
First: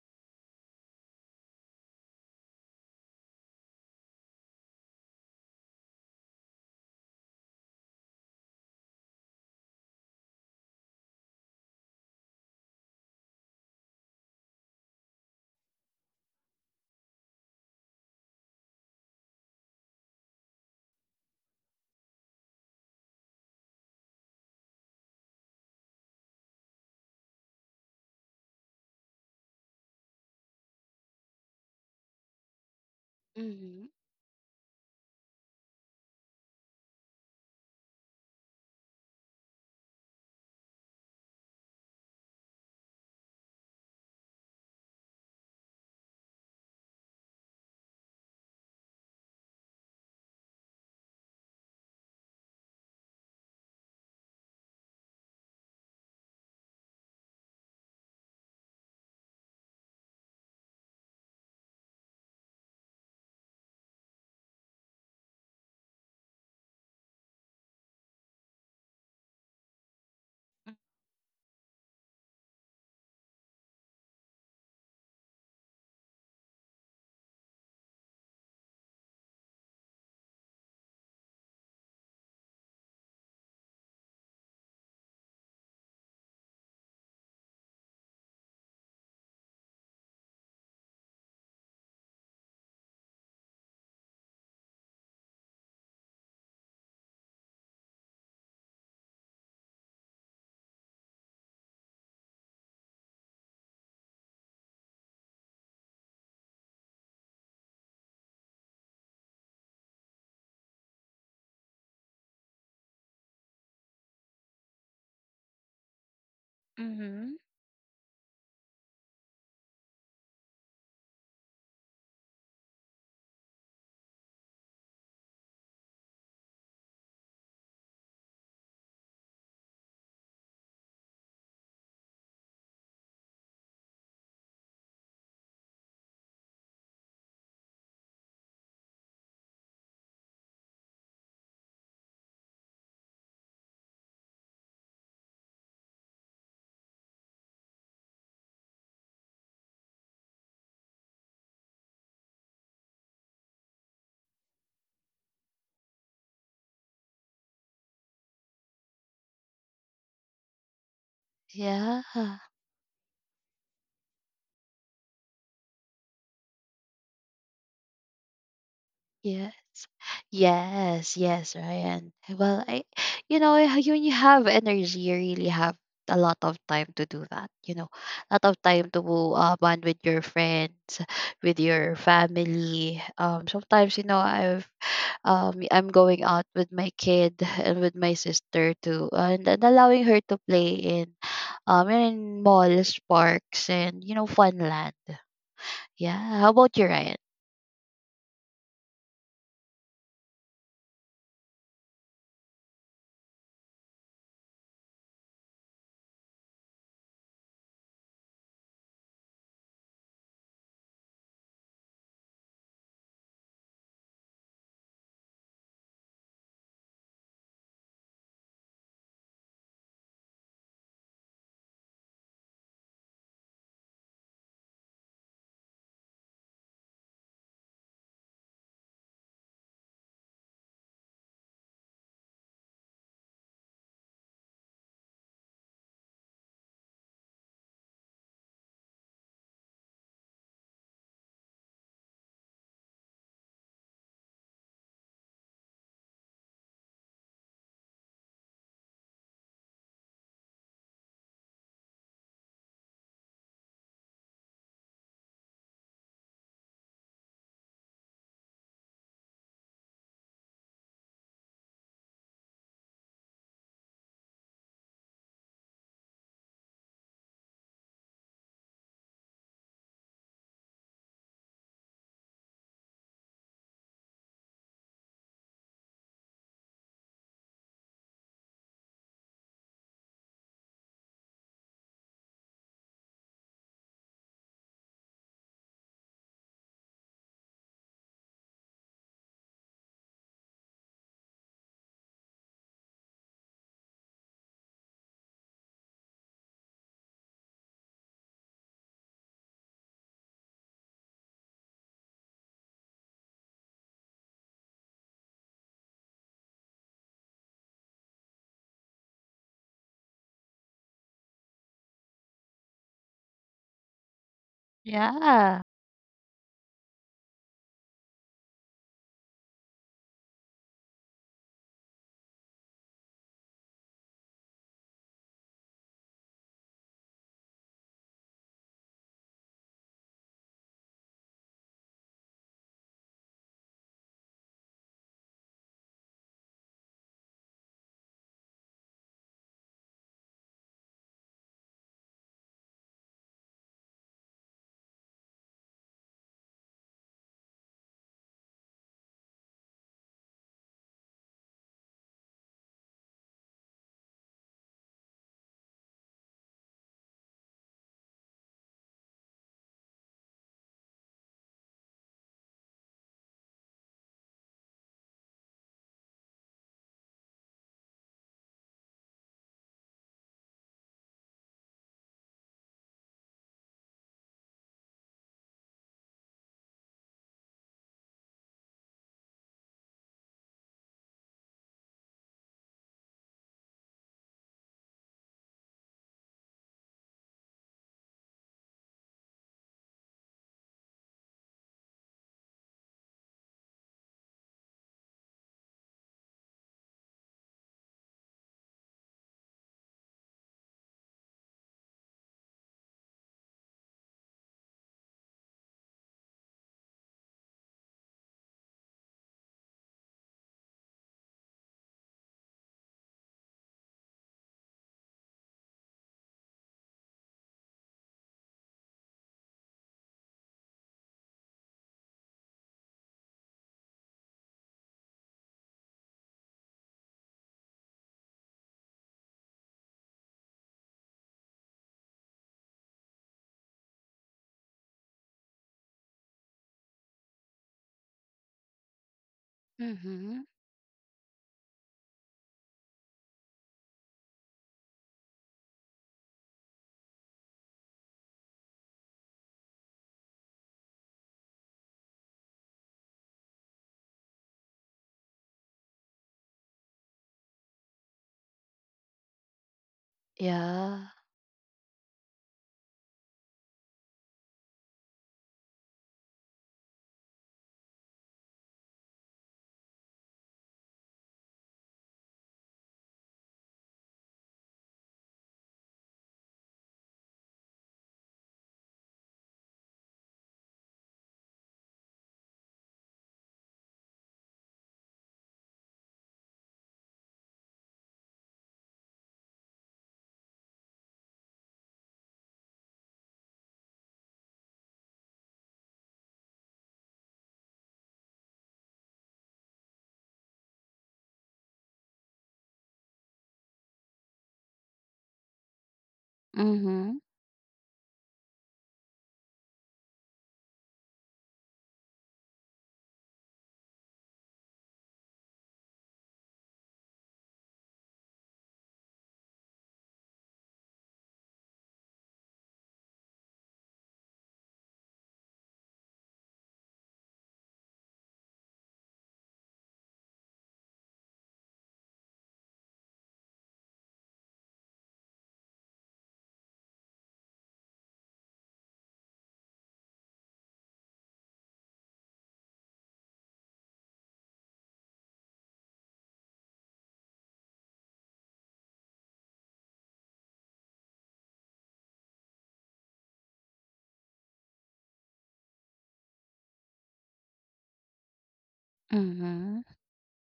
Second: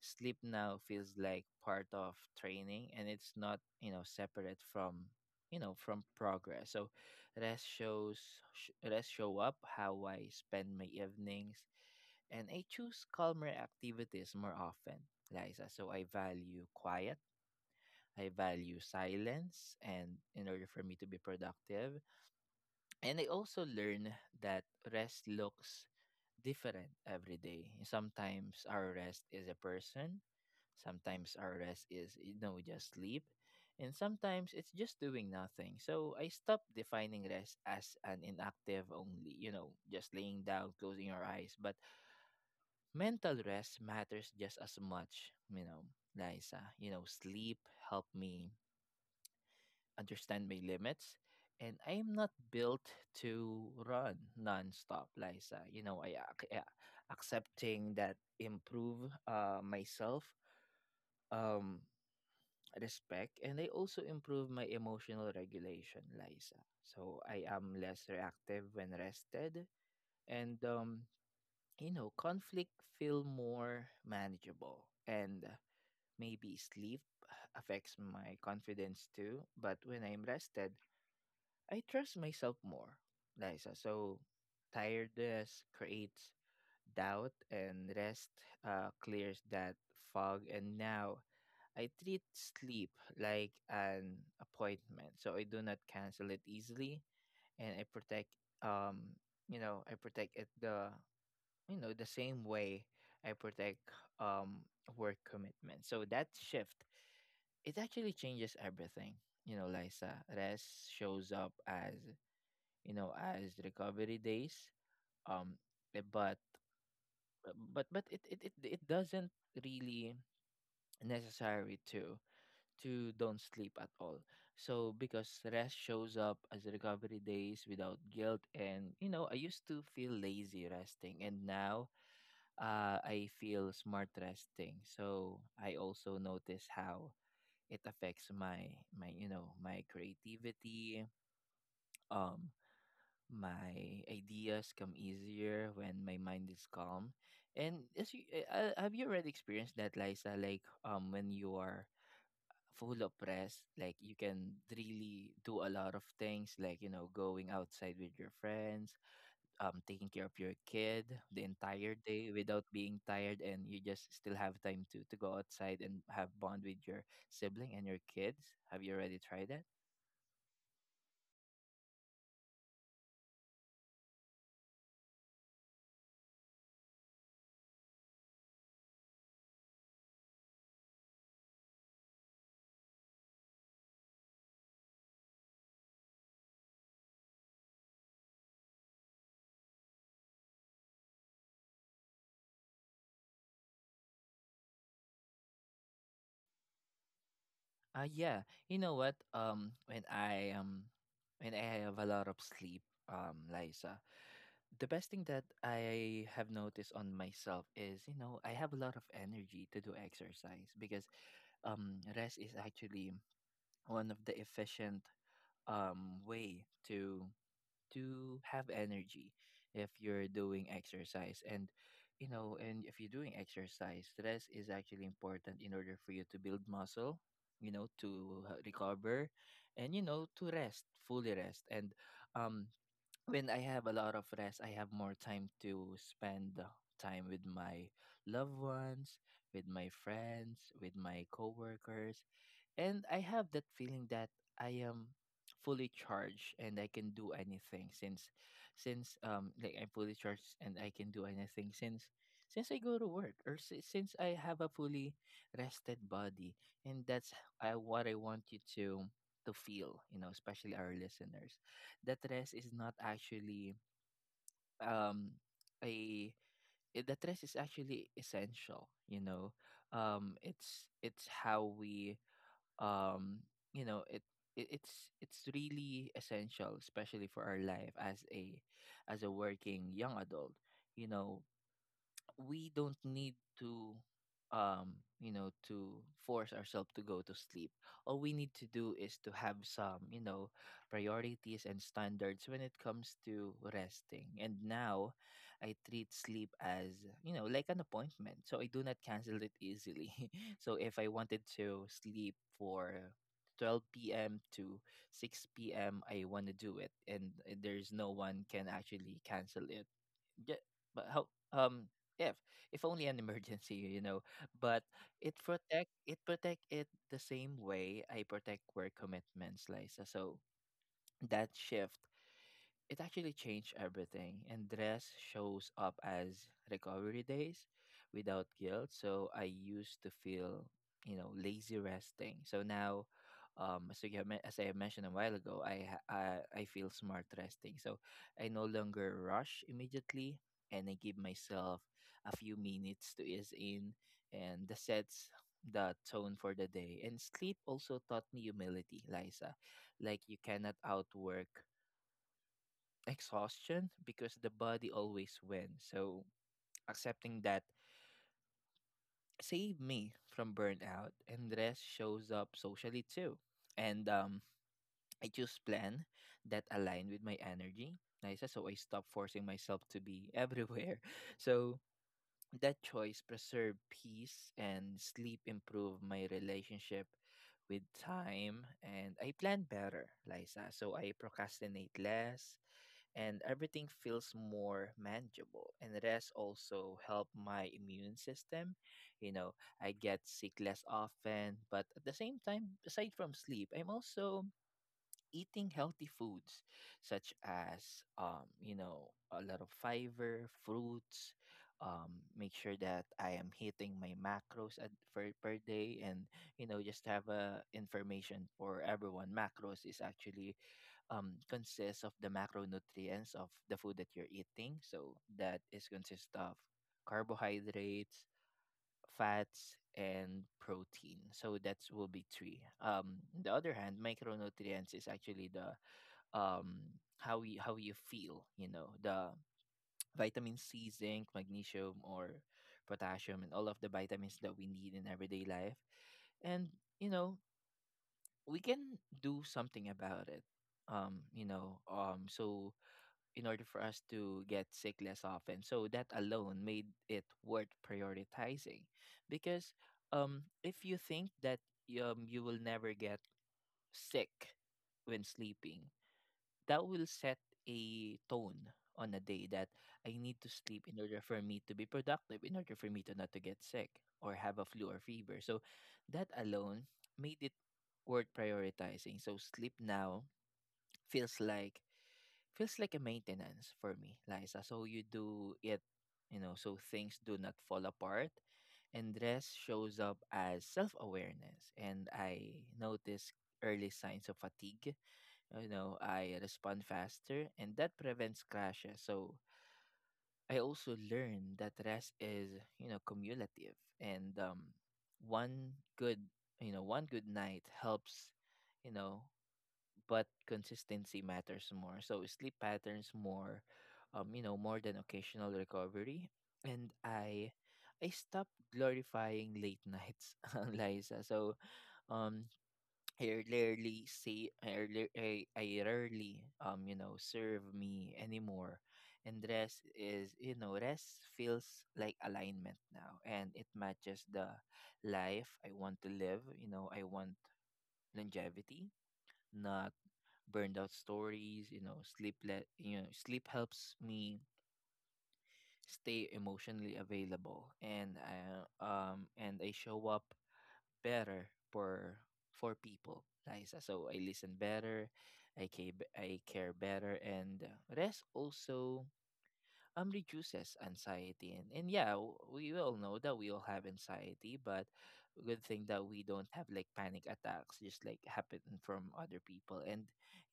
[SPEAKER 1] sleep now feels like part of training, and it's not, you know, separate from, you know, from progress. So rest shows rest show up how I spend my evenings, and I choose calmer activities more often, Liza. So I value quiet, I value silence, and in order for me to be productive. And I also learned that rest looks different every day. Sometimes our rest is a person, sometimes our rest is, you know, just sleep,
[SPEAKER 2] Mhm.
[SPEAKER 1] and sometimes it's just doing nothing. So I stopped defining rest as an inactive only, you know, just laying down, closing your eyes. But mental rest matters just as much, you know, Liza. You know, sleep helped me understand my limits, and I am not built to run nonstop, Liza. You know, yeah, accepting that improve myself, um, respect, and I also improve my emotional regulation, Liza. So I am less reactive when rested, and you know, conflict feel more manageable, and maybe sleep affects my confidence too. But when I'm rested, I trust myself more, Liza. So tiredness creates doubt, and rest, clears that fog. And now I treat sleep like an appointment. So I do not cancel it easily, and I protect, um you know, I protect it the, you know, the same way I protect um work commitment. So that shift, it actually changes everything. You know, Liza, rest shows up as, you know, as recovery days, um but
[SPEAKER 2] Mhm.
[SPEAKER 1] it doesn't really necessary to don't sleep at all. So because rest shows up as recovery days without guilt, and you know, I used to feel lazy resting, and now, I feel smart resting. So I also notice how it affects my, my creativity. um My ideas come easier when my mind is calm. And as you, have you already experienced that, Liza? Like, when you are full of press, like you can really do a lot of things, like, you know, going outside with your friends, taking care of your kid the entire
[SPEAKER 2] Yeah.
[SPEAKER 1] day without being tired, and you just still have time to go outside and have bond with your sibling and your kids. Have you already tried
[SPEAKER 2] Yes.
[SPEAKER 1] that?
[SPEAKER 2] Yes, yes, Ryan. Well, I, you know, when you have energy, you really have a lot of time to do that. You know, a lot of time to bond with your friends, with your family. Sometimes, you know, I'm going out with my kid and with my sister too, and allowing her to play in malls, parks, and, you know, fun land. Yeah. How about you, Ryan?
[SPEAKER 1] Yeah. You know what? When I have a lot of sleep, Liza, the best thing that I have noticed on myself is, you know, I have a lot of energy to do exercise, because rest is actually one of the efficient way to have energy if you're doing exercise. And you know, and if you're doing exercise, stress is actually important in order for you to build muscle, you know, to recover, and you know, to rest, fully rest. And um when I have a lot of rest, I have more time to spend, time with my loved ones, with my friends, with my coworkers. And I have that feeling that I am fully charged and I can do anything, since like I'm fully charged and I can do anything since I go to work, or since I have a fully rested body. And that's, I, what I want you to feel, you know, especially our listeners, that rest is not actually, um a that rest is actually essential, you know. It's how we, um you know, it it's really essential, especially for our life as a working young adult. You know, we don't need to, um you know, to force ourselves to go to sleep. All we need to do is to have some, you know, priorities and standards when it comes to resting. And now I treat sleep as, you know, like an appointment, so I do not cancel it easily. [laughs] So if I wanted to sleep for 12 p.m. to 6 p.m., I want to do it, and there's no one can actually cancel it. Yeah, but how, um if if only an [laughs] emergency, you know. But
[SPEAKER 2] Yeah.
[SPEAKER 1] it protect it the same way I protect work commitments, Liza. So that shift, it actually changed everything. And dress shows up as recovery days without guilt. So I used to feel, you know, lazy resting. So now, as I have mentioned a while ago, I, ha- I feel smart resting. So I no longer rush immediately, and I give myself a few minutes to ease in, and the sets the tone for the day. And sleep also taught me humility, Liza. Like you cannot outwork exhaustion, because the body always wins. So accepting that saved me from burnout, and rest shows up socially too. And I choose plan that align with my energy. Nice. So I stop forcing myself to be everywhere. [laughs] So that choice preserved peace, and sleep improved my relationship with time, and I plan better, Liza. So I procrastinate less, and everything feels more manageable. And rest also help my immune system. You know, I get sick less often, but at the same time, aside from sleep, I'm also eating healthy foods such as, you know, a lot of fiber, fruits. Um, make sure that I am hitting my macros at, for, per day, and you know, just have a information for everyone. Macros is actually, consists of the macronutrients of the food that you're eating. So that is consist of carbohydrates, fats, and protein. So that will be three. On the other hand, micronutrients is actually the, how you feel, you know, the vitamin C, zinc, magnesium, or potassium, and all of the vitamins that we need in everyday life. And you know, we can do something about
[SPEAKER 2] Mm-hmm.
[SPEAKER 1] it, so in order for us to get sick less often. So that alone made it worth prioritizing, because, if you think that, you will never get sick when sleeping, that will set a tone on a day that I need to sleep in
[SPEAKER 2] Yeah.
[SPEAKER 1] order for me to be productive, in order for me to not to get sick or have a flu or fever. So that alone made it worth prioritizing. So sleep now feels like feels like a maintenance for me, Liza. So you do it, you know, so things do not fall apart. And rest shows up as self awareness. And I notice early signs of fatigue, you know, I respond faster, and that prevents crashes. So I also learned that rest is, you know, cumulative, and one good, you know, one good night helps, you know, but consistency matters more. So sleep patterns more, you know, more than occasional recovery. And
[SPEAKER 2] Mhm.
[SPEAKER 1] I stopped glorifying late nights, [laughs] Liza. So um I rarely say I rarely serve me anymore. And rest is, rest feels like alignment now, and it matches the life I want to live. You know, I want longevity, not burned out stories. You know, sleep helps me stay emotionally available, and I show up better for people, Liza. So I listen better, I care better, and rest also reduces anxiety. And yeah, we all know that we all have anxiety, but good thing that we don't have like panic attacks, just like happen from other people.
[SPEAKER 2] Mhm.
[SPEAKER 1] And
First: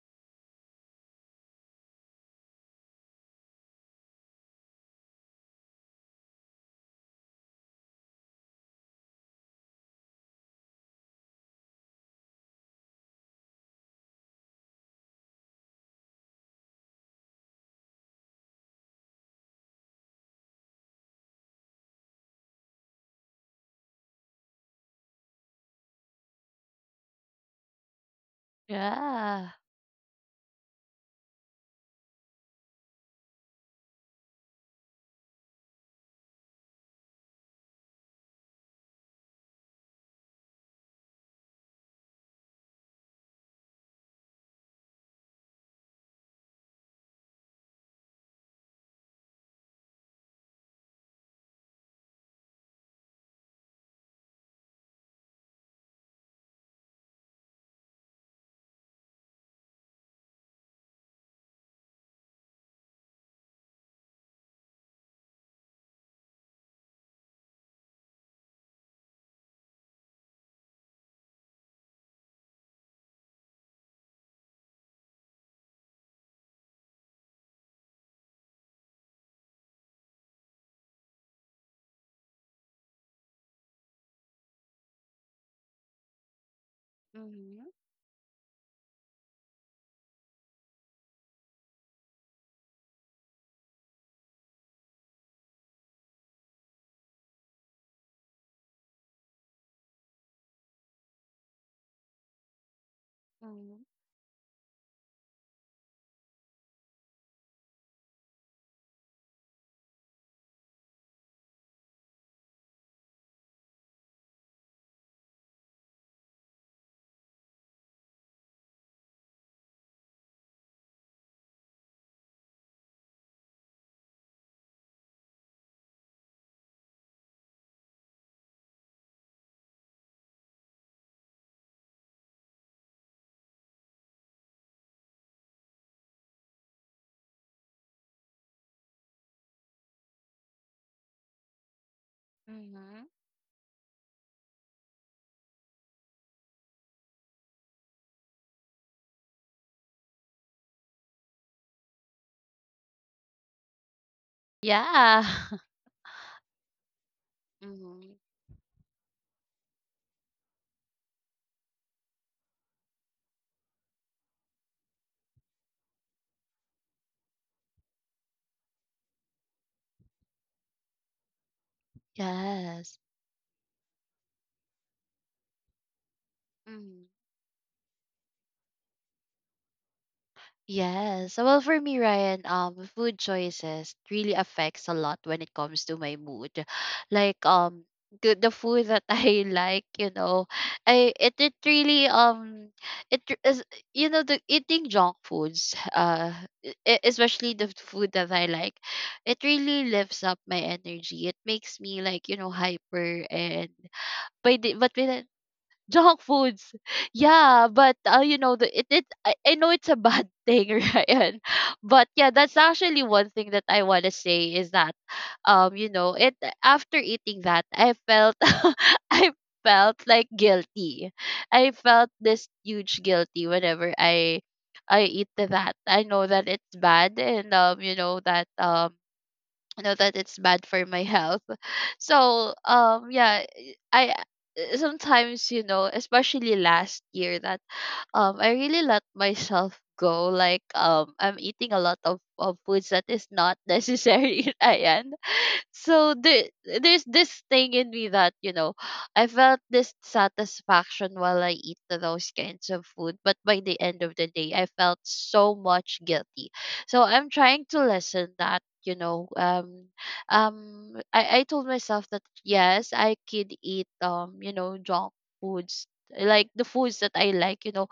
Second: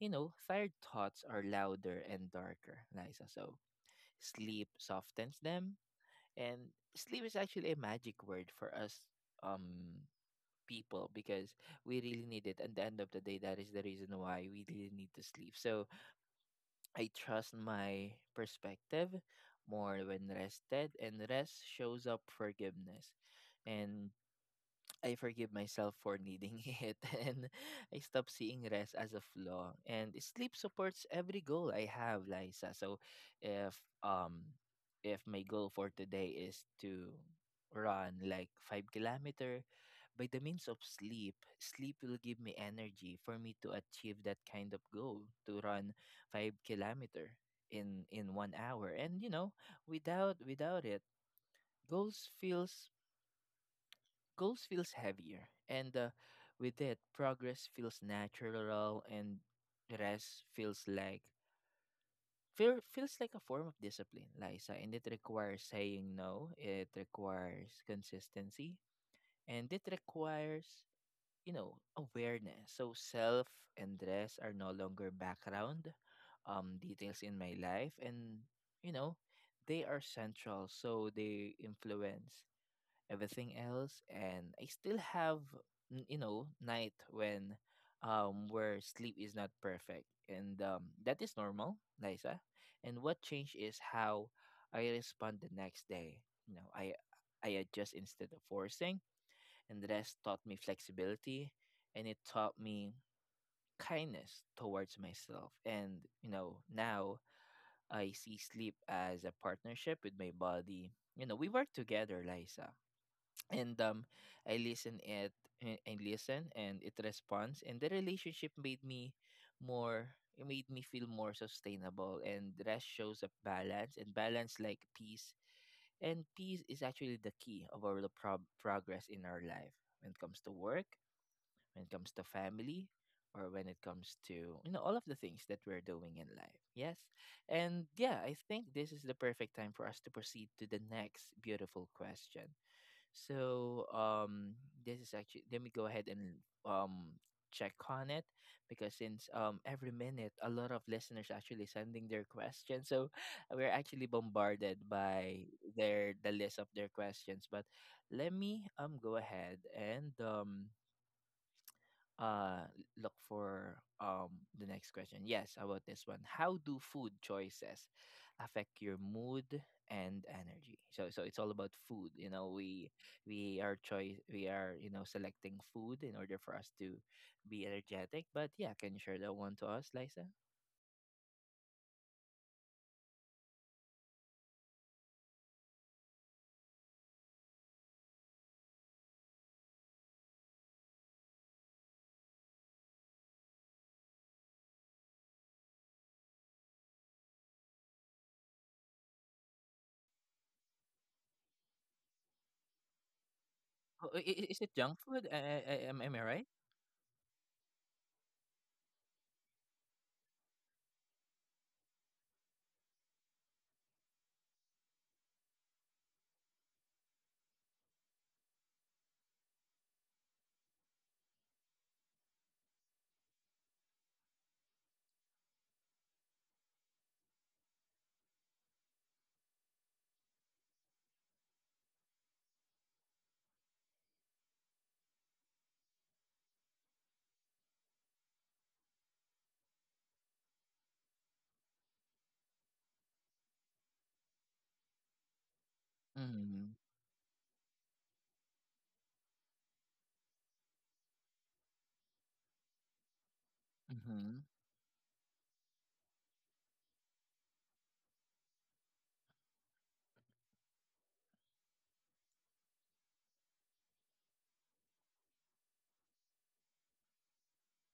[SPEAKER 1] you know, tired thoughts are louder and darker, Liza. So sleep softens them, and sleep is actually a magic word for us um people, because we really need it. At the end of the day, that is the reason why we really need to sleep. So I trust my perspective more when rested, and rest shows up forgiveness. And I forgive myself for needing [laughs] it, and I stop seeing rest as a
[SPEAKER 2] Yeah.
[SPEAKER 1] flaw. And sleep supports every goal I have, Liza. So, if um, if my goal for today is to run like 5 kilometer, by the means of sleep, sleep will give me energy for me to achieve that kind of goal to run 5 kilometer in 1 hour. And you know, without it, goals feels goals feels heavier, and with it progress feels natural, and rest feels like feels like a form of discipline, Liza. And it requires saying no, it requires consistency, and it requires, you know, awareness. So self and rest are no longer background details in my life, and, you know, they are central, so they influence everything else. And I still have you know, night when
[SPEAKER 2] Mhm.
[SPEAKER 1] where sleep is not perfect, and that is normal, Liza. And what changed is how I respond the next day. You know, I adjust instead of forcing, and the rest taught me flexibility, and it taught me
[SPEAKER 2] Mhm.
[SPEAKER 1] kindness towards myself. And you know, now I see sleep as a partnership with my body. You know, we work together, Liza. And I listen it, and listen, and it responds, and the relationship made me more, it made me feel more sustainable. And rest shows up balance, and balance like peace, and peace is actually the key of our progress in our life, when it comes to work, when it comes to family, or when it comes to, you know, all of the things that we're doing in life. Yes. And yeah, I think this is the perfect time for us to proceed to the next beautiful question.
[SPEAKER 2] Mhm.
[SPEAKER 1] So this is actually, let me go ahead and um check on it, because since every minute a lot of listeners actually sending their questions, so [laughs] we're actually bombarded
[SPEAKER 2] Yeah.
[SPEAKER 1] by
[SPEAKER 2] [laughs]
[SPEAKER 1] the list of their questions. But
[SPEAKER 2] Mhm.
[SPEAKER 1] let me go ahead and uh look for the next question. Yes, how about this one. How do food choices affect your mood and energy? So so it's all about food. You know, we
[SPEAKER 2] Yes.
[SPEAKER 1] we are choice we are, you know, selecting food in order for us to
[SPEAKER 2] Mhm.
[SPEAKER 1] be energetic. But yeah, can you share that one to us, Liza?
[SPEAKER 2] Yes. Well, for me, Ryan, food choices really affects a lot when it comes to my mood. Like, the food that [laughs] I like, you know, I it it really it r- is you know the eating junk foods, especially the food that I like, it really lifts up my energy. It makes me like, you know, hyper, and
[SPEAKER 1] Oh,
[SPEAKER 2] by
[SPEAKER 1] is it
[SPEAKER 2] the but
[SPEAKER 1] junk
[SPEAKER 2] by
[SPEAKER 1] food? Am I
[SPEAKER 2] junk
[SPEAKER 1] right?
[SPEAKER 2] foods. Yeah, but, you know, the, it I know it's a bad [laughs] thing, Ryan. But yeah, that's actually one thing that I want to say is that, you know, it after eating that, I felt [laughs] I felt like guilty. I felt this huge guilty whenever I eat that. I know that it's bad, and, you know that it's bad for my health [laughs] so yeah. i I- Sometimes, you know, especially last year that, I really let myself go. Like, I'm eating a lot of foods that is not necessary, [laughs] ayan so
[SPEAKER 1] Mm-hmm.
[SPEAKER 2] there's this thing in me that, you know, I felt this satisfaction while I eat those kinds of food, but by the end of the
[SPEAKER 1] Mm-hmm.
[SPEAKER 2] day I felt so much guilty. So I'm trying to lessen that, you know. I told myself that yes, I could eat, junk foods, like the foods that I like, you know.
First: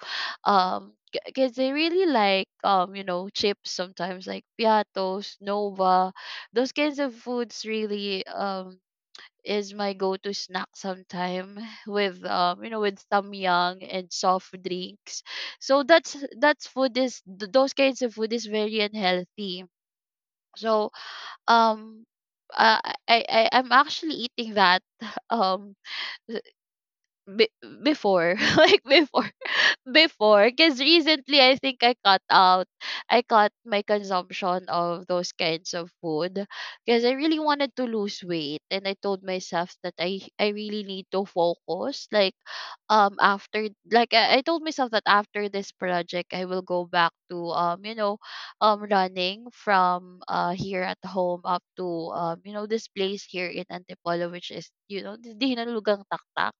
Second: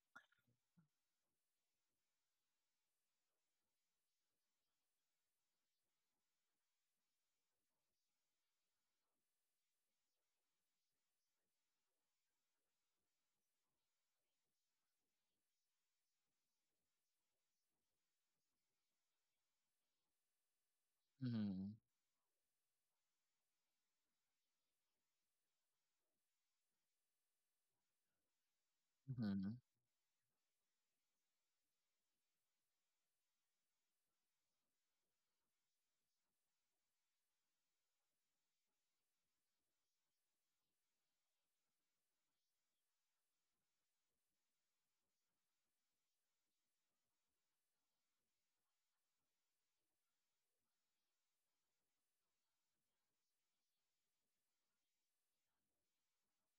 [SPEAKER 2] um because I really like, chips sometimes, like Piatos, Nova, those kinds of foods really is my go-to snack sometime [laughs] with, with Samyang and soft drinks. So that's food is th- those kinds of food is very unhealthy. So um uh, I, I'm actually eating that [laughs] um b- before, [laughs] like
[SPEAKER 1] Mm-hmm.
[SPEAKER 2] before. Because recently I think I cut my consumption of those kinds of food, because I really wanted to lose weight, and I told myself that I really need to focus. Like, I told myself that after this project I will go back to, running from, here at home up to, this place here in Antipolo, which is, you know, the Hinanlugang Taktak,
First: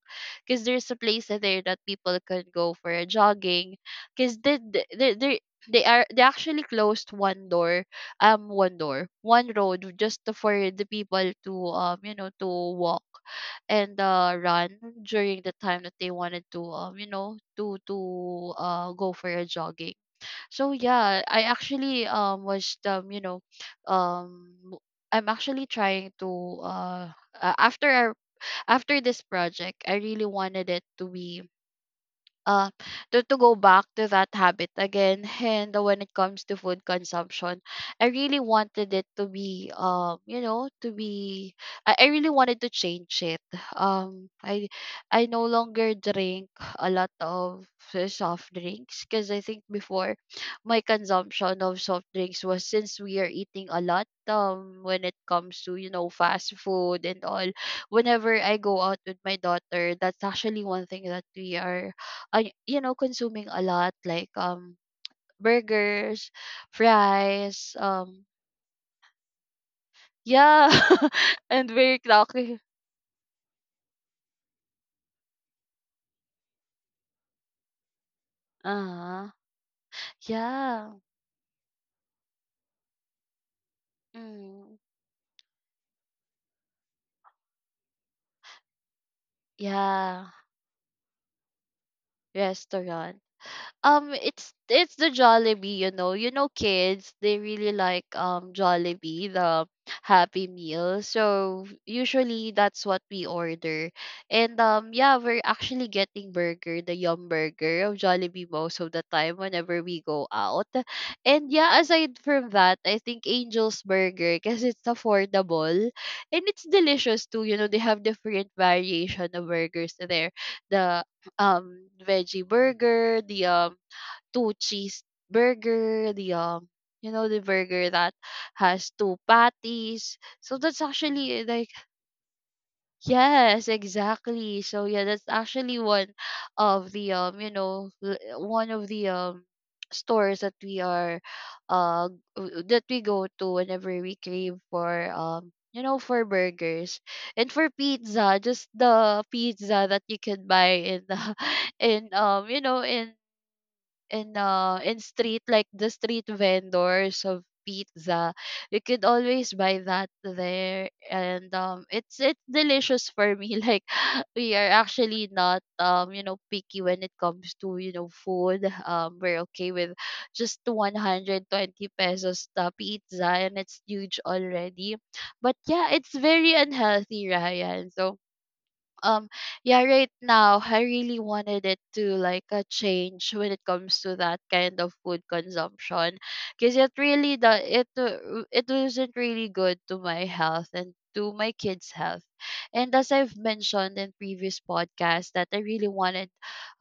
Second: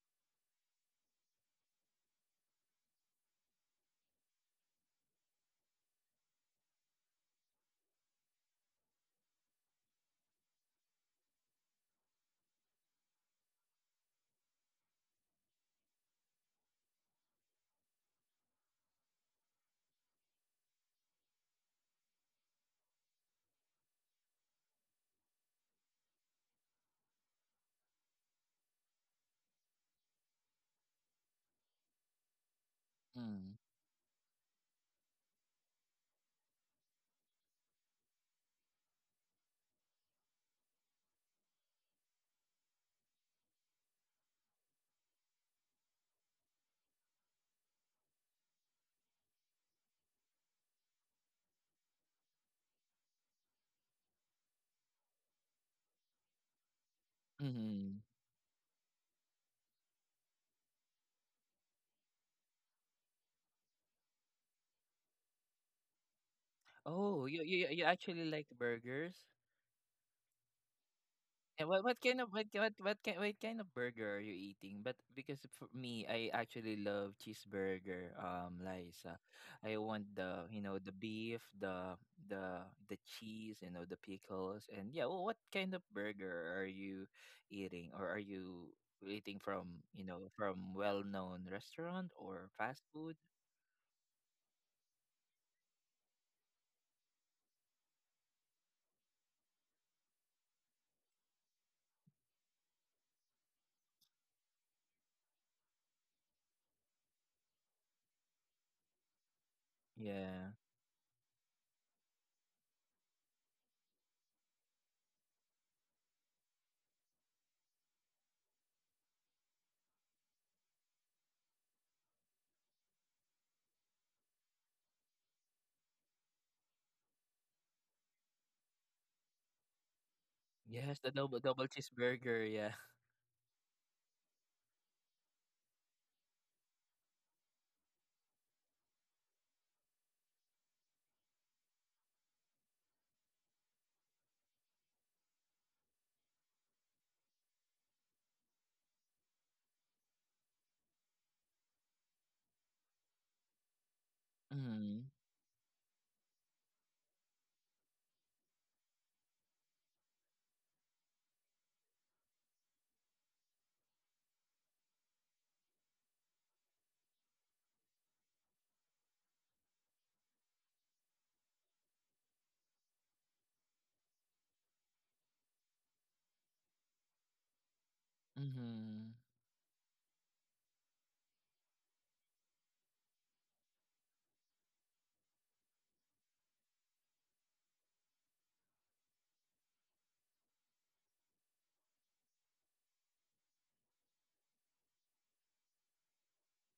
[SPEAKER 2] because there's a place there that people can go for a jogging. Because they actually closed one door, one road just for the people to, walk and, run during the time that they wanted to, go for a jogging. So yeah, I actually was you know w- I'm actually trying to after I after this project, I really wanted it to be, uh to go
[SPEAKER 1] Mm-hmm.
[SPEAKER 2] back to that habit again. [laughs] And when it comes to food consumption, I really wanted it to be, I really wanted to change it. um i I no longer drink a lot of, soft drinks, because I think before my consumption of soft drinks was, since we are eating a lot, when it comes to, you know, fast food and all.
[SPEAKER 1] Mm-hmm.
[SPEAKER 2] Whenever I go out with my daughter, that's actually one thing that we are, I you know, consuming a lot, like, burgers,
[SPEAKER 1] Oh, you
[SPEAKER 2] fries,
[SPEAKER 1] you
[SPEAKER 2] um,
[SPEAKER 1] actually like burgers?
[SPEAKER 2] yeah, [laughs] and
[SPEAKER 1] Yeah, what
[SPEAKER 2] very clocky.
[SPEAKER 1] what kind of burger are you eating? But because for me, I actually love cheeseburger.
[SPEAKER 2] Uh
[SPEAKER 1] Liza,
[SPEAKER 2] huh.
[SPEAKER 1] I want the, you know,
[SPEAKER 2] Yeah.
[SPEAKER 1] the beef, the the cheese, you know, the pickles,
[SPEAKER 2] Mm.
[SPEAKER 1] and yeah. Well, what kind of burger are you eating, or are you eating from, you
[SPEAKER 2] Yeah.
[SPEAKER 1] know, from well-known restaurant or fast
[SPEAKER 2] Restaurant.
[SPEAKER 1] food?
[SPEAKER 2] It's the Jollibee, you know. You know, kids, they really like Jollibee, the Happy Meal. So usually that's what we order, and, um, yeah, we're actually getting burger, the Yum Burger of Jollibee most of the time whenever we go
[SPEAKER 1] Yeah.
[SPEAKER 2] out, and yeah, aside from that, I think Angel's Burger, because it's affordable, and it's delicious too. You know, they have different variation of burgers there, the veggie burger, the two cheese burger, the, you know, the burger that has two patties. So that's
[SPEAKER 1] Yes, the
[SPEAKER 2] actually,
[SPEAKER 1] double
[SPEAKER 2] eh,
[SPEAKER 1] double
[SPEAKER 2] like,
[SPEAKER 1] cheeseburger. Yeah.
[SPEAKER 2] yes, exactly. So yeah, that's actually one of the, one of the stores that we are that we go to whenever we crave for, for burgers and for pizza, just the pizza that you can buy in the [laughs] in you know
[SPEAKER 1] [laughs]
[SPEAKER 2] in
[SPEAKER 1] Mm-hmm.
[SPEAKER 2] street, like the street vendors of pizza. You could always buy that there, and, um, it's delicious for me, [laughs] like, we are actually not, picky when it comes to, you know, food. Um, we're okay with just 120 pesos the pizza, and it's huge already. But yeah, it's very unhealthy, Ryan. So,
[SPEAKER 1] Mm-hmm.
[SPEAKER 2] um, yeah, right now I really wanted it to like a change when it comes to that kind of food consumption, because it really the it it wasn't really good to my health and to my kid's health. And as I've mentioned in previous podcasts, that i really wanted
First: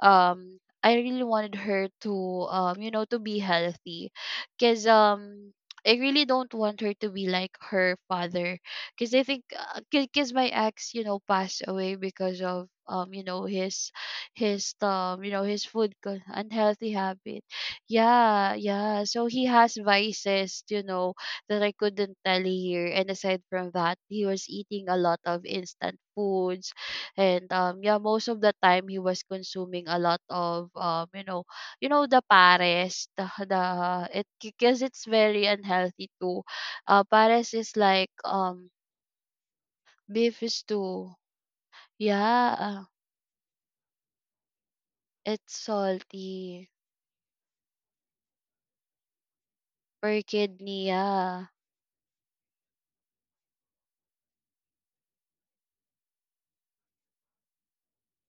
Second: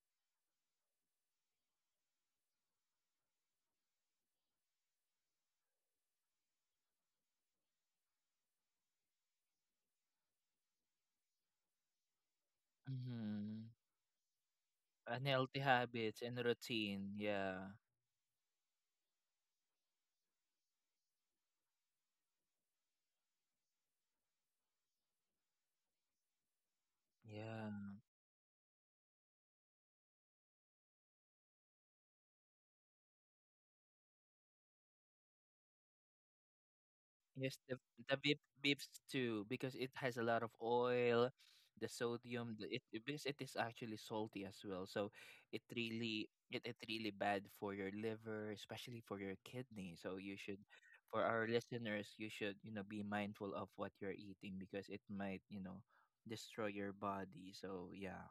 [SPEAKER 2] um I really wanted her to, to be healthy, because, um, I really don't want her to be like her father. Because I think, because my ex, you know, passed away because of,
[SPEAKER 1] Mm-hmm.
[SPEAKER 2] his,
[SPEAKER 1] Unhealthy
[SPEAKER 2] his food
[SPEAKER 1] habits and
[SPEAKER 2] unhealthy
[SPEAKER 1] routine.
[SPEAKER 2] habit.
[SPEAKER 1] Yeah.
[SPEAKER 2] Yeah, yeah. So he has vices, you know, that I couldn't tell here. And aside from that, he was eating a lot of instant foods, and,
[SPEAKER 1] Yeah.
[SPEAKER 2] yeah, most of the time he was consuming a lot of, you know, the pares, the it because it's very unhealthy too. Pares
[SPEAKER 1] Yes,
[SPEAKER 2] is
[SPEAKER 1] the
[SPEAKER 2] like um,
[SPEAKER 1] beefs too, because it has a lot
[SPEAKER 2] beef
[SPEAKER 1] of
[SPEAKER 2] is too.
[SPEAKER 1] oil, the sodium, it
[SPEAKER 2] Yeah,
[SPEAKER 1] because it is actually salty as well. So
[SPEAKER 2] it's
[SPEAKER 1] it really it,
[SPEAKER 2] salty.
[SPEAKER 1] it really bad for your liver, especially for your kidney. So
[SPEAKER 2] Per
[SPEAKER 1] you should,
[SPEAKER 2] kidney,
[SPEAKER 1] for our
[SPEAKER 2] yeah.
[SPEAKER 1] listeners, you should, you know, be mindful of what you're eating, because it might, you know, destroy your body. So yeah.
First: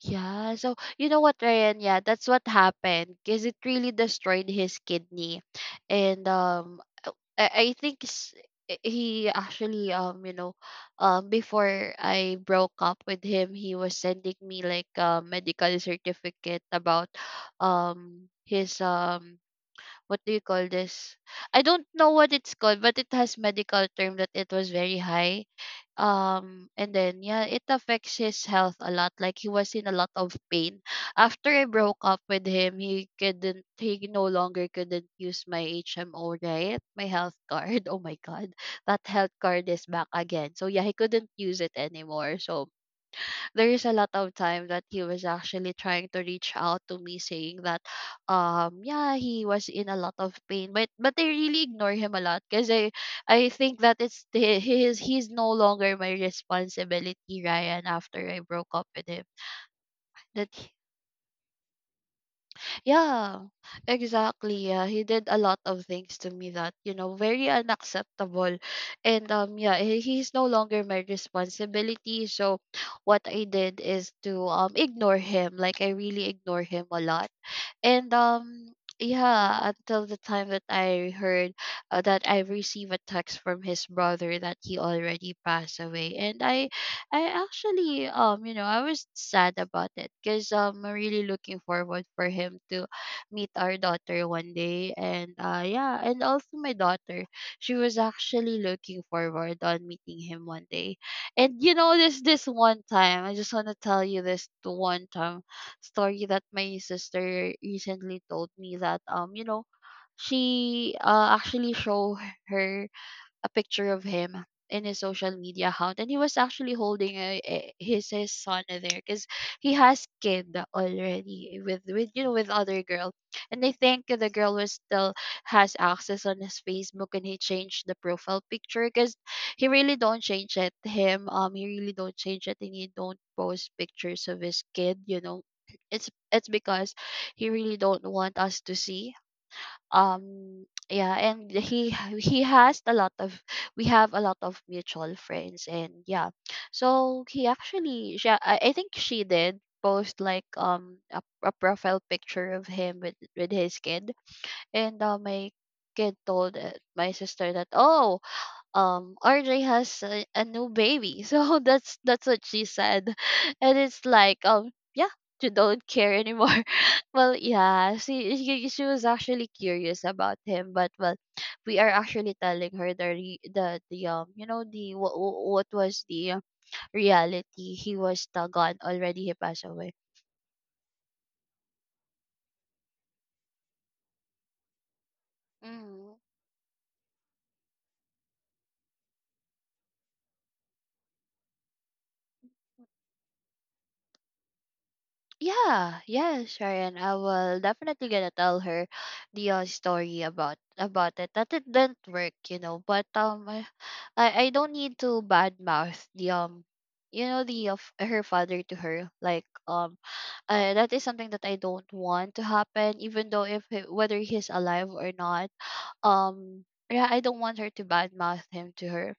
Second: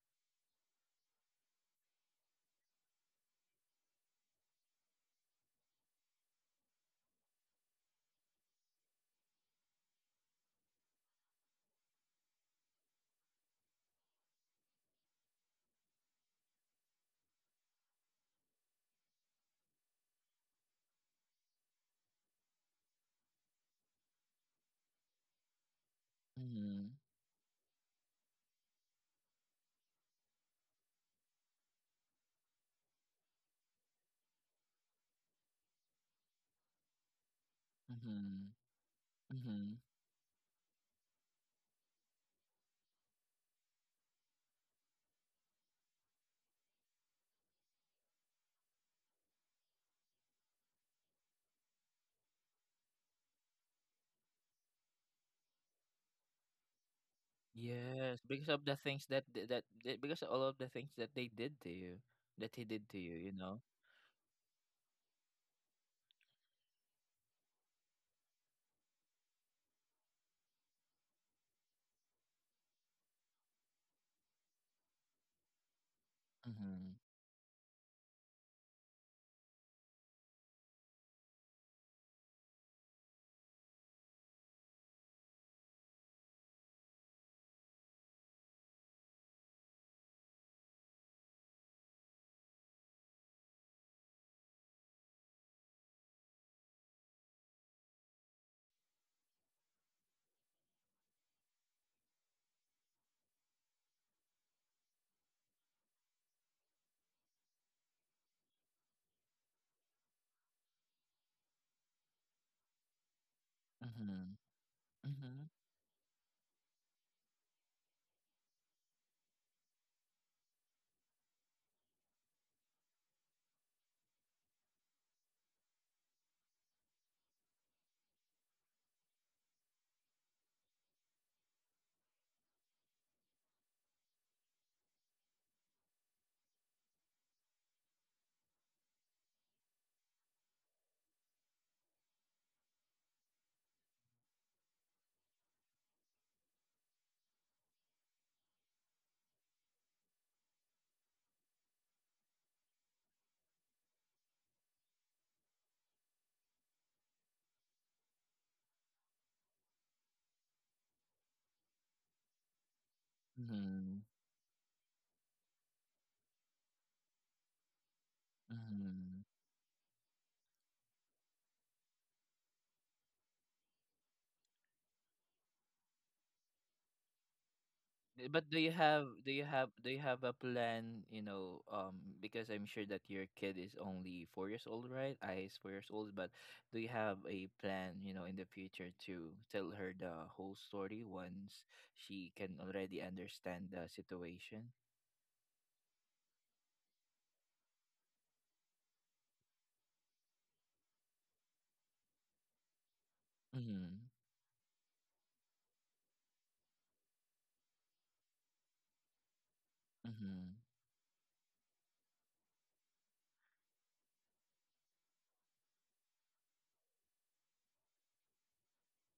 [SPEAKER 2] Yeah, so you know what, Ryan? Yeah, that's what happened because it really destroyed his kidney. And, I think s- I- he actually, you know, before I broke up with him, he was sending me like a medical certificate about, his what do you call this? I don't know what it's called, but it has medical term that it was very high.
[SPEAKER 1] Mhm.
[SPEAKER 2] And then yeah, it affects his health a lot. Like, he was in a lot of pain. After I broke up with him, He no longer couldn't use my HMO, right? My health card. [laughs] Oh my god,
[SPEAKER 1] Mhm.
[SPEAKER 2] that health card
[SPEAKER 1] Mhm.
[SPEAKER 2] is back again. So yeah, he couldn't use it anymore. So there is a lot of time that he was actually trying to reach out to me saying that yeah, he was in a lot of pain, but they really ignore him a lot because I think that he is, he's no longer my responsibility, Ryan, after
[SPEAKER 1] Yes,
[SPEAKER 2] I
[SPEAKER 1] because of
[SPEAKER 2] broke
[SPEAKER 1] the
[SPEAKER 2] up
[SPEAKER 1] things
[SPEAKER 2] with him.
[SPEAKER 1] that that because all of the
[SPEAKER 2] That
[SPEAKER 1] things that they did to you, that he did to you, you
[SPEAKER 2] Yeah,
[SPEAKER 1] know.
[SPEAKER 2] exactly. Yeah, he did a lot of things to me that, you know, very unacceptable. And yeah, he's no longer my responsibility. So what I did is to ignore him. Like I really ignore him
[SPEAKER 1] Mhm.
[SPEAKER 2] a lot. And yeah, until the time that I heard that I received a text from his brother that he already passed away. And I actually, I was sad about it because I'm really looking forward for him to meet our daughter one day. And yeah, and also my daughter, she was actually looking forward on meeting him one day. And you know, this one time, I just want to tell you this one time story that my sister recently told me. That you know She actually show her a picture of him
[SPEAKER 1] Mhm.
[SPEAKER 2] in his social
[SPEAKER 1] Mhm.
[SPEAKER 2] media account, and he was actually holding his son there, because he has kid already with you know, with other girl. And I think the girl was still has access on his Facebook, and he changed the profile picture. Because he really don't change it him, he really don't change it, and he don't post pictures of his kid, you know. It's because he really don't want us to see. Yeah, and he has a lot of, we have a lot of mutual friends. And yeah, so I think she did post like a profile picture of him with his kid. And my kid told my sister that, oh, RJ has a new baby. [laughs] So that's what she said. [laughs] And
[SPEAKER 1] Mhm.
[SPEAKER 2] it's like, yeah, you don't care anymore. [laughs] Well, yeah, she was
[SPEAKER 1] Mhm.
[SPEAKER 2] actually curious about him, but well, we are actually telling her the what was the reality. He was the
[SPEAKER 1] But do you
[SPEAKER 2] gone
[SPEAKER 1] have
[SPEAKER 2] already.
[SPEAKER 1] do
[SPEAKER 2] He
[SPEAKER 1] you
[SPEAKER 2] passed
[SPEAKER 1] have do
[SPEAKER 2] away.
[SPEAKER 1] you have a plan, you know, because I'm sure that your kid is only 4 years old, right? I is 4 years old,
[SPEAKER 2] Mm.
[SPEAKER 1] but do you have a plan, you know, in the future to tell her the whole story once she can already understand the situation?
[SPEAKER 2] Yeah, yeah, Sharon. I will definitely gonna tell her the story about it, that it didn't work, you know. But I
[SPEAKER 1] Mhm.
[SPEAKER 2] I I don't need to badmouth the you know, the of her father to her. Like,
[SPEAKER 1] Mm-hmm.
[SPEAKER 2] that is something that I don't want to happen, even though if he, whether he's alive or not. um yeah, I don't want her to badmouth him to her.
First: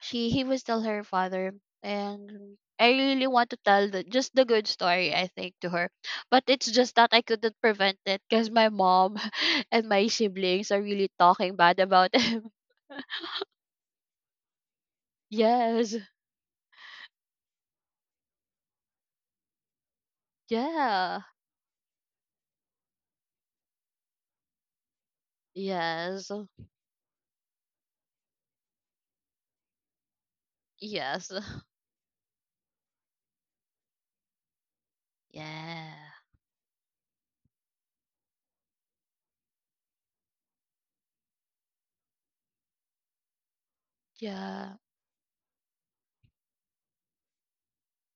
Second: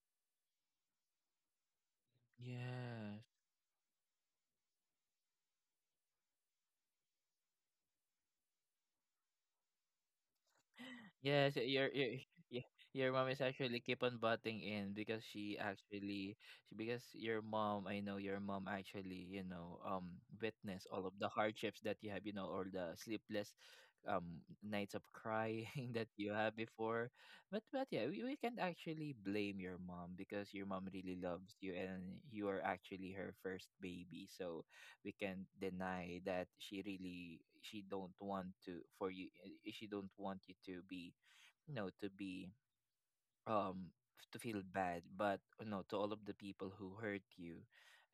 [SPEAKER 2] She He was still her father, and I really
[SPEAKER 1] Yes.
[SPEAKER 2] want to tell the just the good story, I think, to her. But it's just that I couldn't prevent it, because my mom [laughs] and my siblings are really talking
[SPEAKER 1] Yes,
[SPEAKER 2] bad about him.
[SPEAKER 1] yeah, your mom is actually keep on butting in because
[SPEAKER 2] [laughs]
[SPEAKER 1] she
[SPEAKER 2] Yes.
[SPEAKER 1] actually because your mom, I know your mom actually, you know, witness all of
[SPEAKER 2] Yeah.
[SPEAKER 1] the hardships that you have, you know, or the sleepless nights of crying [laughs] that
[SPEAKER 2] Yes.
[SPEAKER 1] you have before. But yeah, we can't actually blame your mom because your mom really
[SPEAKER 2] Yes. [sighs]
[SPEAKER 1] loves you and you are actually her first baby. So we
[SPEAKER 2] [laughs]
[SPEAKER 1] can
[SPEAKER 2] Yeah.
[SPEAKER 1] deny that she really she don't want to for you, eh, she don't want you to be, you know, to be um to feel
[SPEAKER 2] Yeah,
[SPEAKER 1] bad, but you know, to all of the people who hurt you,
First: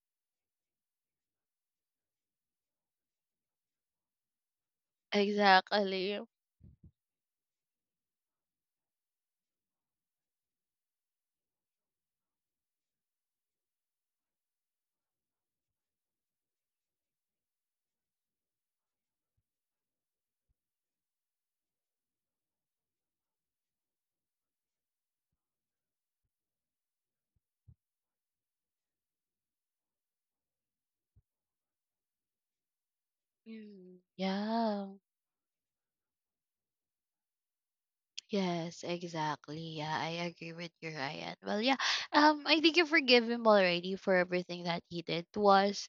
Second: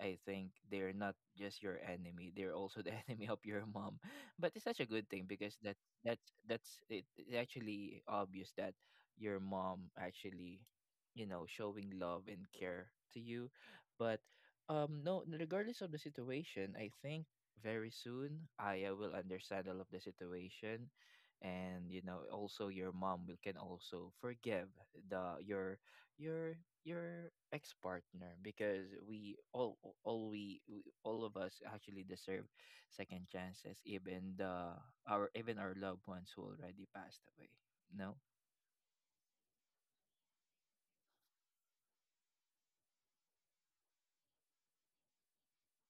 [SPEAKER 1] I think they're not just your enemy, they're also the [laughs] enemy of your mom. But it's such a good thing because
[SPEAKER 2] exactly.
[SPEAKER 1] that's it, it's actually obvious that your mom actually, you know, showing love and care to you. But no, regardless of the situation, I think very soon I will understand all of the situation. And you know, also your mom will can also forgive the your your your ex-partner, because we all of us actually deserve second chances,
[SPEAKER 2] Mm,
[SPEAKER 1] even the,
[SPEAKER 2] yeah.
[SPEAKER 1] our, even our loved ones who already passed away, no.
[SPEAKER 2] Yes, exactly. Yeah, I agree with you, Ryan. Well, yeah, I think you forgive him already for everything that he did to us.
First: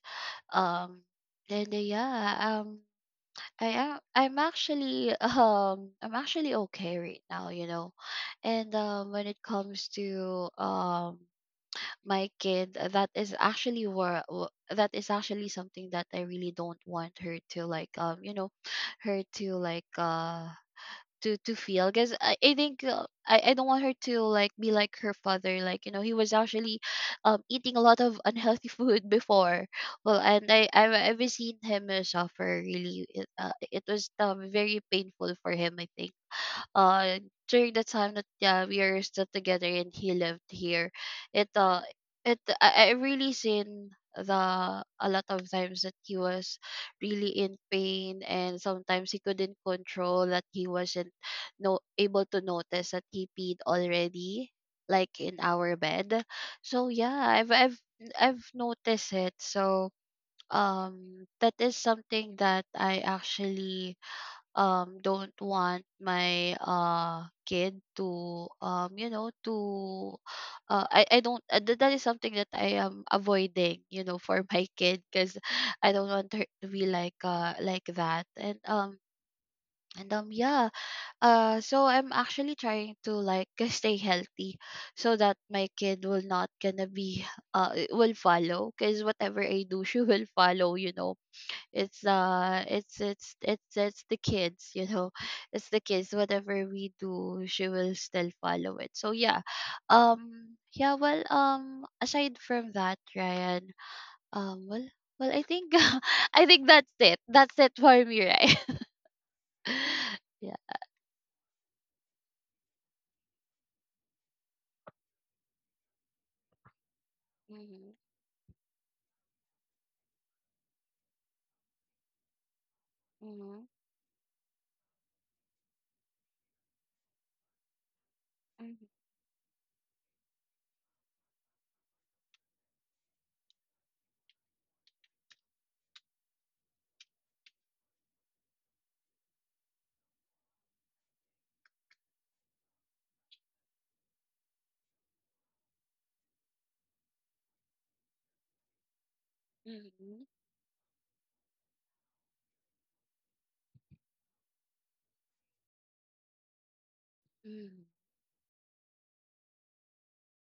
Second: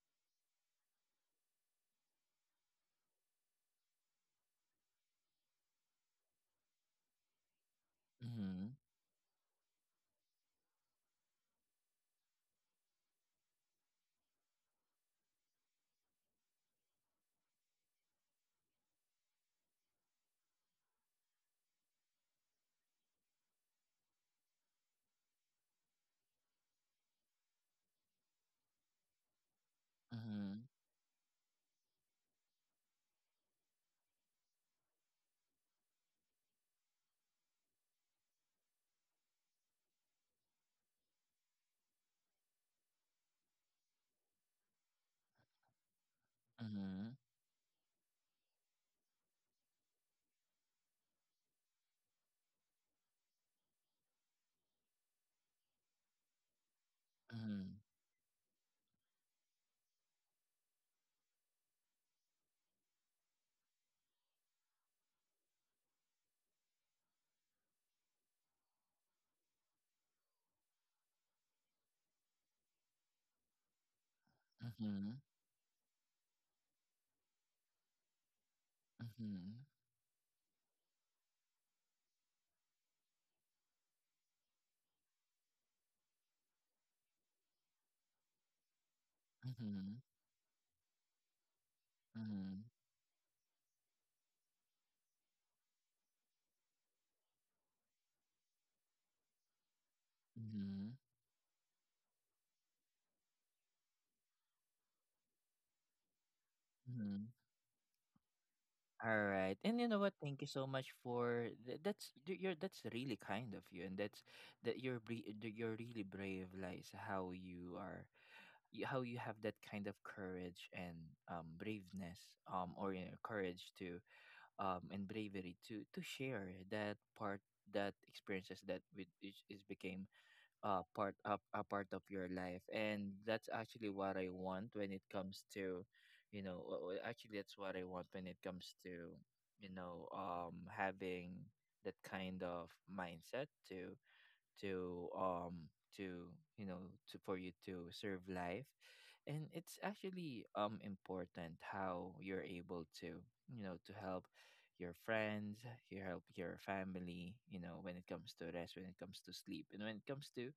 [SPEAKER 2] Um, and yeah, I am. I'm actually, [laughs] I'm actually okay right now, you know.
[SPEAKER 1] Mhm.
[SPEAKER 2] And when it comes to my kid, that is actually that is actually something that I really don't want her to like, you know, her to like to feel. Because I think, I don't want her to like be like her father. Like, you know, he was actually eating a lot of [laughs] unhealthy food before. Well, and
[SPEAKER 1] Mhm.
[SPEAKER 2] I've seen him suffer really. It was, very painful for him, I think, uh during the time that yeah, we are still together and he lived here. it uh I really seen the a lot of times that he was
[SPEAKER 1] Mhm.
[SPEAKER 2] really in pain. And sometimes he couldn't control, that he wasn't no able to notice that he peed already, like in our bed. So yeah, I've noticed it. So that is something that I actually don't want my kid to, you know, to I don't that is something that I am avoiding, you know, for [laughs] my kid.
[SPEAKER 1] Mhm.
[SPEAKER 2] Because I don't want her to be like that. And
[SPEAKER 1] Mhm.
[SPEAKER 2] yeah, so I'm actually trying to like [laughs] stay healthy so that my kid will not gonna be, will follow. Because whatever I
[SPEAKER 1] Mhm.
[SPEAKER 2] do, [laughs] she
[SPEAKER 1] Mhm.
[SPEAKER 2] will follow, you know. It's
[SPEAKER 1] Mhm.
[SPEAKER 2] the kids, you know. [laughs] It's the kids, whatever we do, she will still follow it. So yeah, yeah.
[SPEAKER 1] Mhm.
[SPEAKER 2] Well, aside from that, Ryan, um well I think, [laughs] I think
[SPEAKER 1] Mhm.
[SPEAKER 2] that's it for me, right?
[SPEAKER 1] All right. And you know what? Thank
[SPEAKER 2] [laughs]
[SPEAKER 1] you so
[SPEAKER 2] Yeah.
[SPEAKER 1] much for you're that's really kind of you, and that's that you're that you're really brave, like how you
[SPEAKER 2] Mm-hmm.
[SPEAKER 1] are, you, how you have that kind of courage and braveness, or you know,
[SPEAKER 2] Mm-hmm.
[SPEAKER 1] courage to and bravery to share that part, that experiences that with which is became part of a part of your life. And that's actually what I want when it comes to, you know, actually that's what I want when it comes to, you know, having that kind of mindset to to you know, to for you to serve life. And it's
[SPEAKER 2] Mm-hmm.
[SPEAKER 1] actually important how you're able to, you know, to help your friends, you help your family, you know,
[SPEAKER 2] Mm-hmm.
[SPEAKER 1] when it comes to rest, when it comes to sleep, and when it comes to,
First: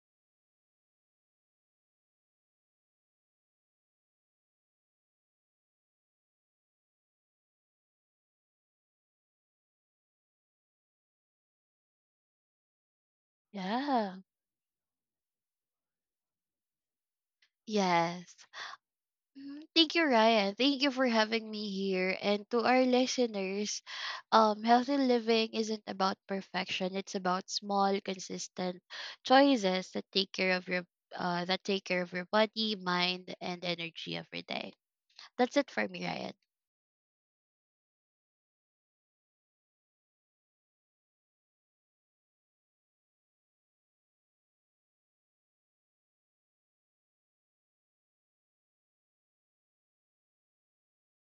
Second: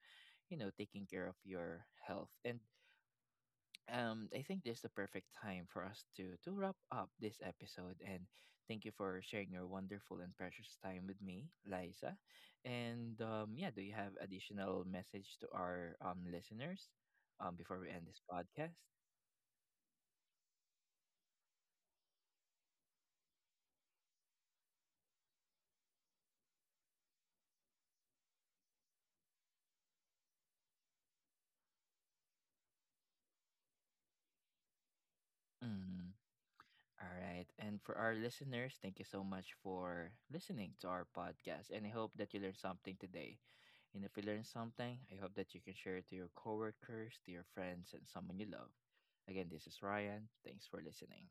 [SPEAKER 1] you know, taking care of your health. And I think this is the perfect time for us to wrap up this episode, and thank you for sharing your wonderful and precious time with me, Liza. And yeah, do you have
[SPEAKER 2] Yeah.
[SPEAKER 1] additional message to our listeners before we end this
[SPEAKER 2] Yes.
[SPEAKER 1] podcast?
[SPEAKER 2] Mhm. Thank you, Ryan. Thank you for having me here. And to our listeners, healthy living isn't about perfection. It's about small, consistent choices that take care of your that take care of your body, mind, and energy every day. That's it for me,
[SPEAKER 1] Mm.
[SPEAKER 2] Ryan.
[SPEAKER 1] All right. And for our listeners, thank you so much for listening to our podcast. And I hope that you learned something today. And if you learned something, I hope that you can share it to your coworkers, to your friends, and someone you love. Again, this is Ryan. Thanks for listening.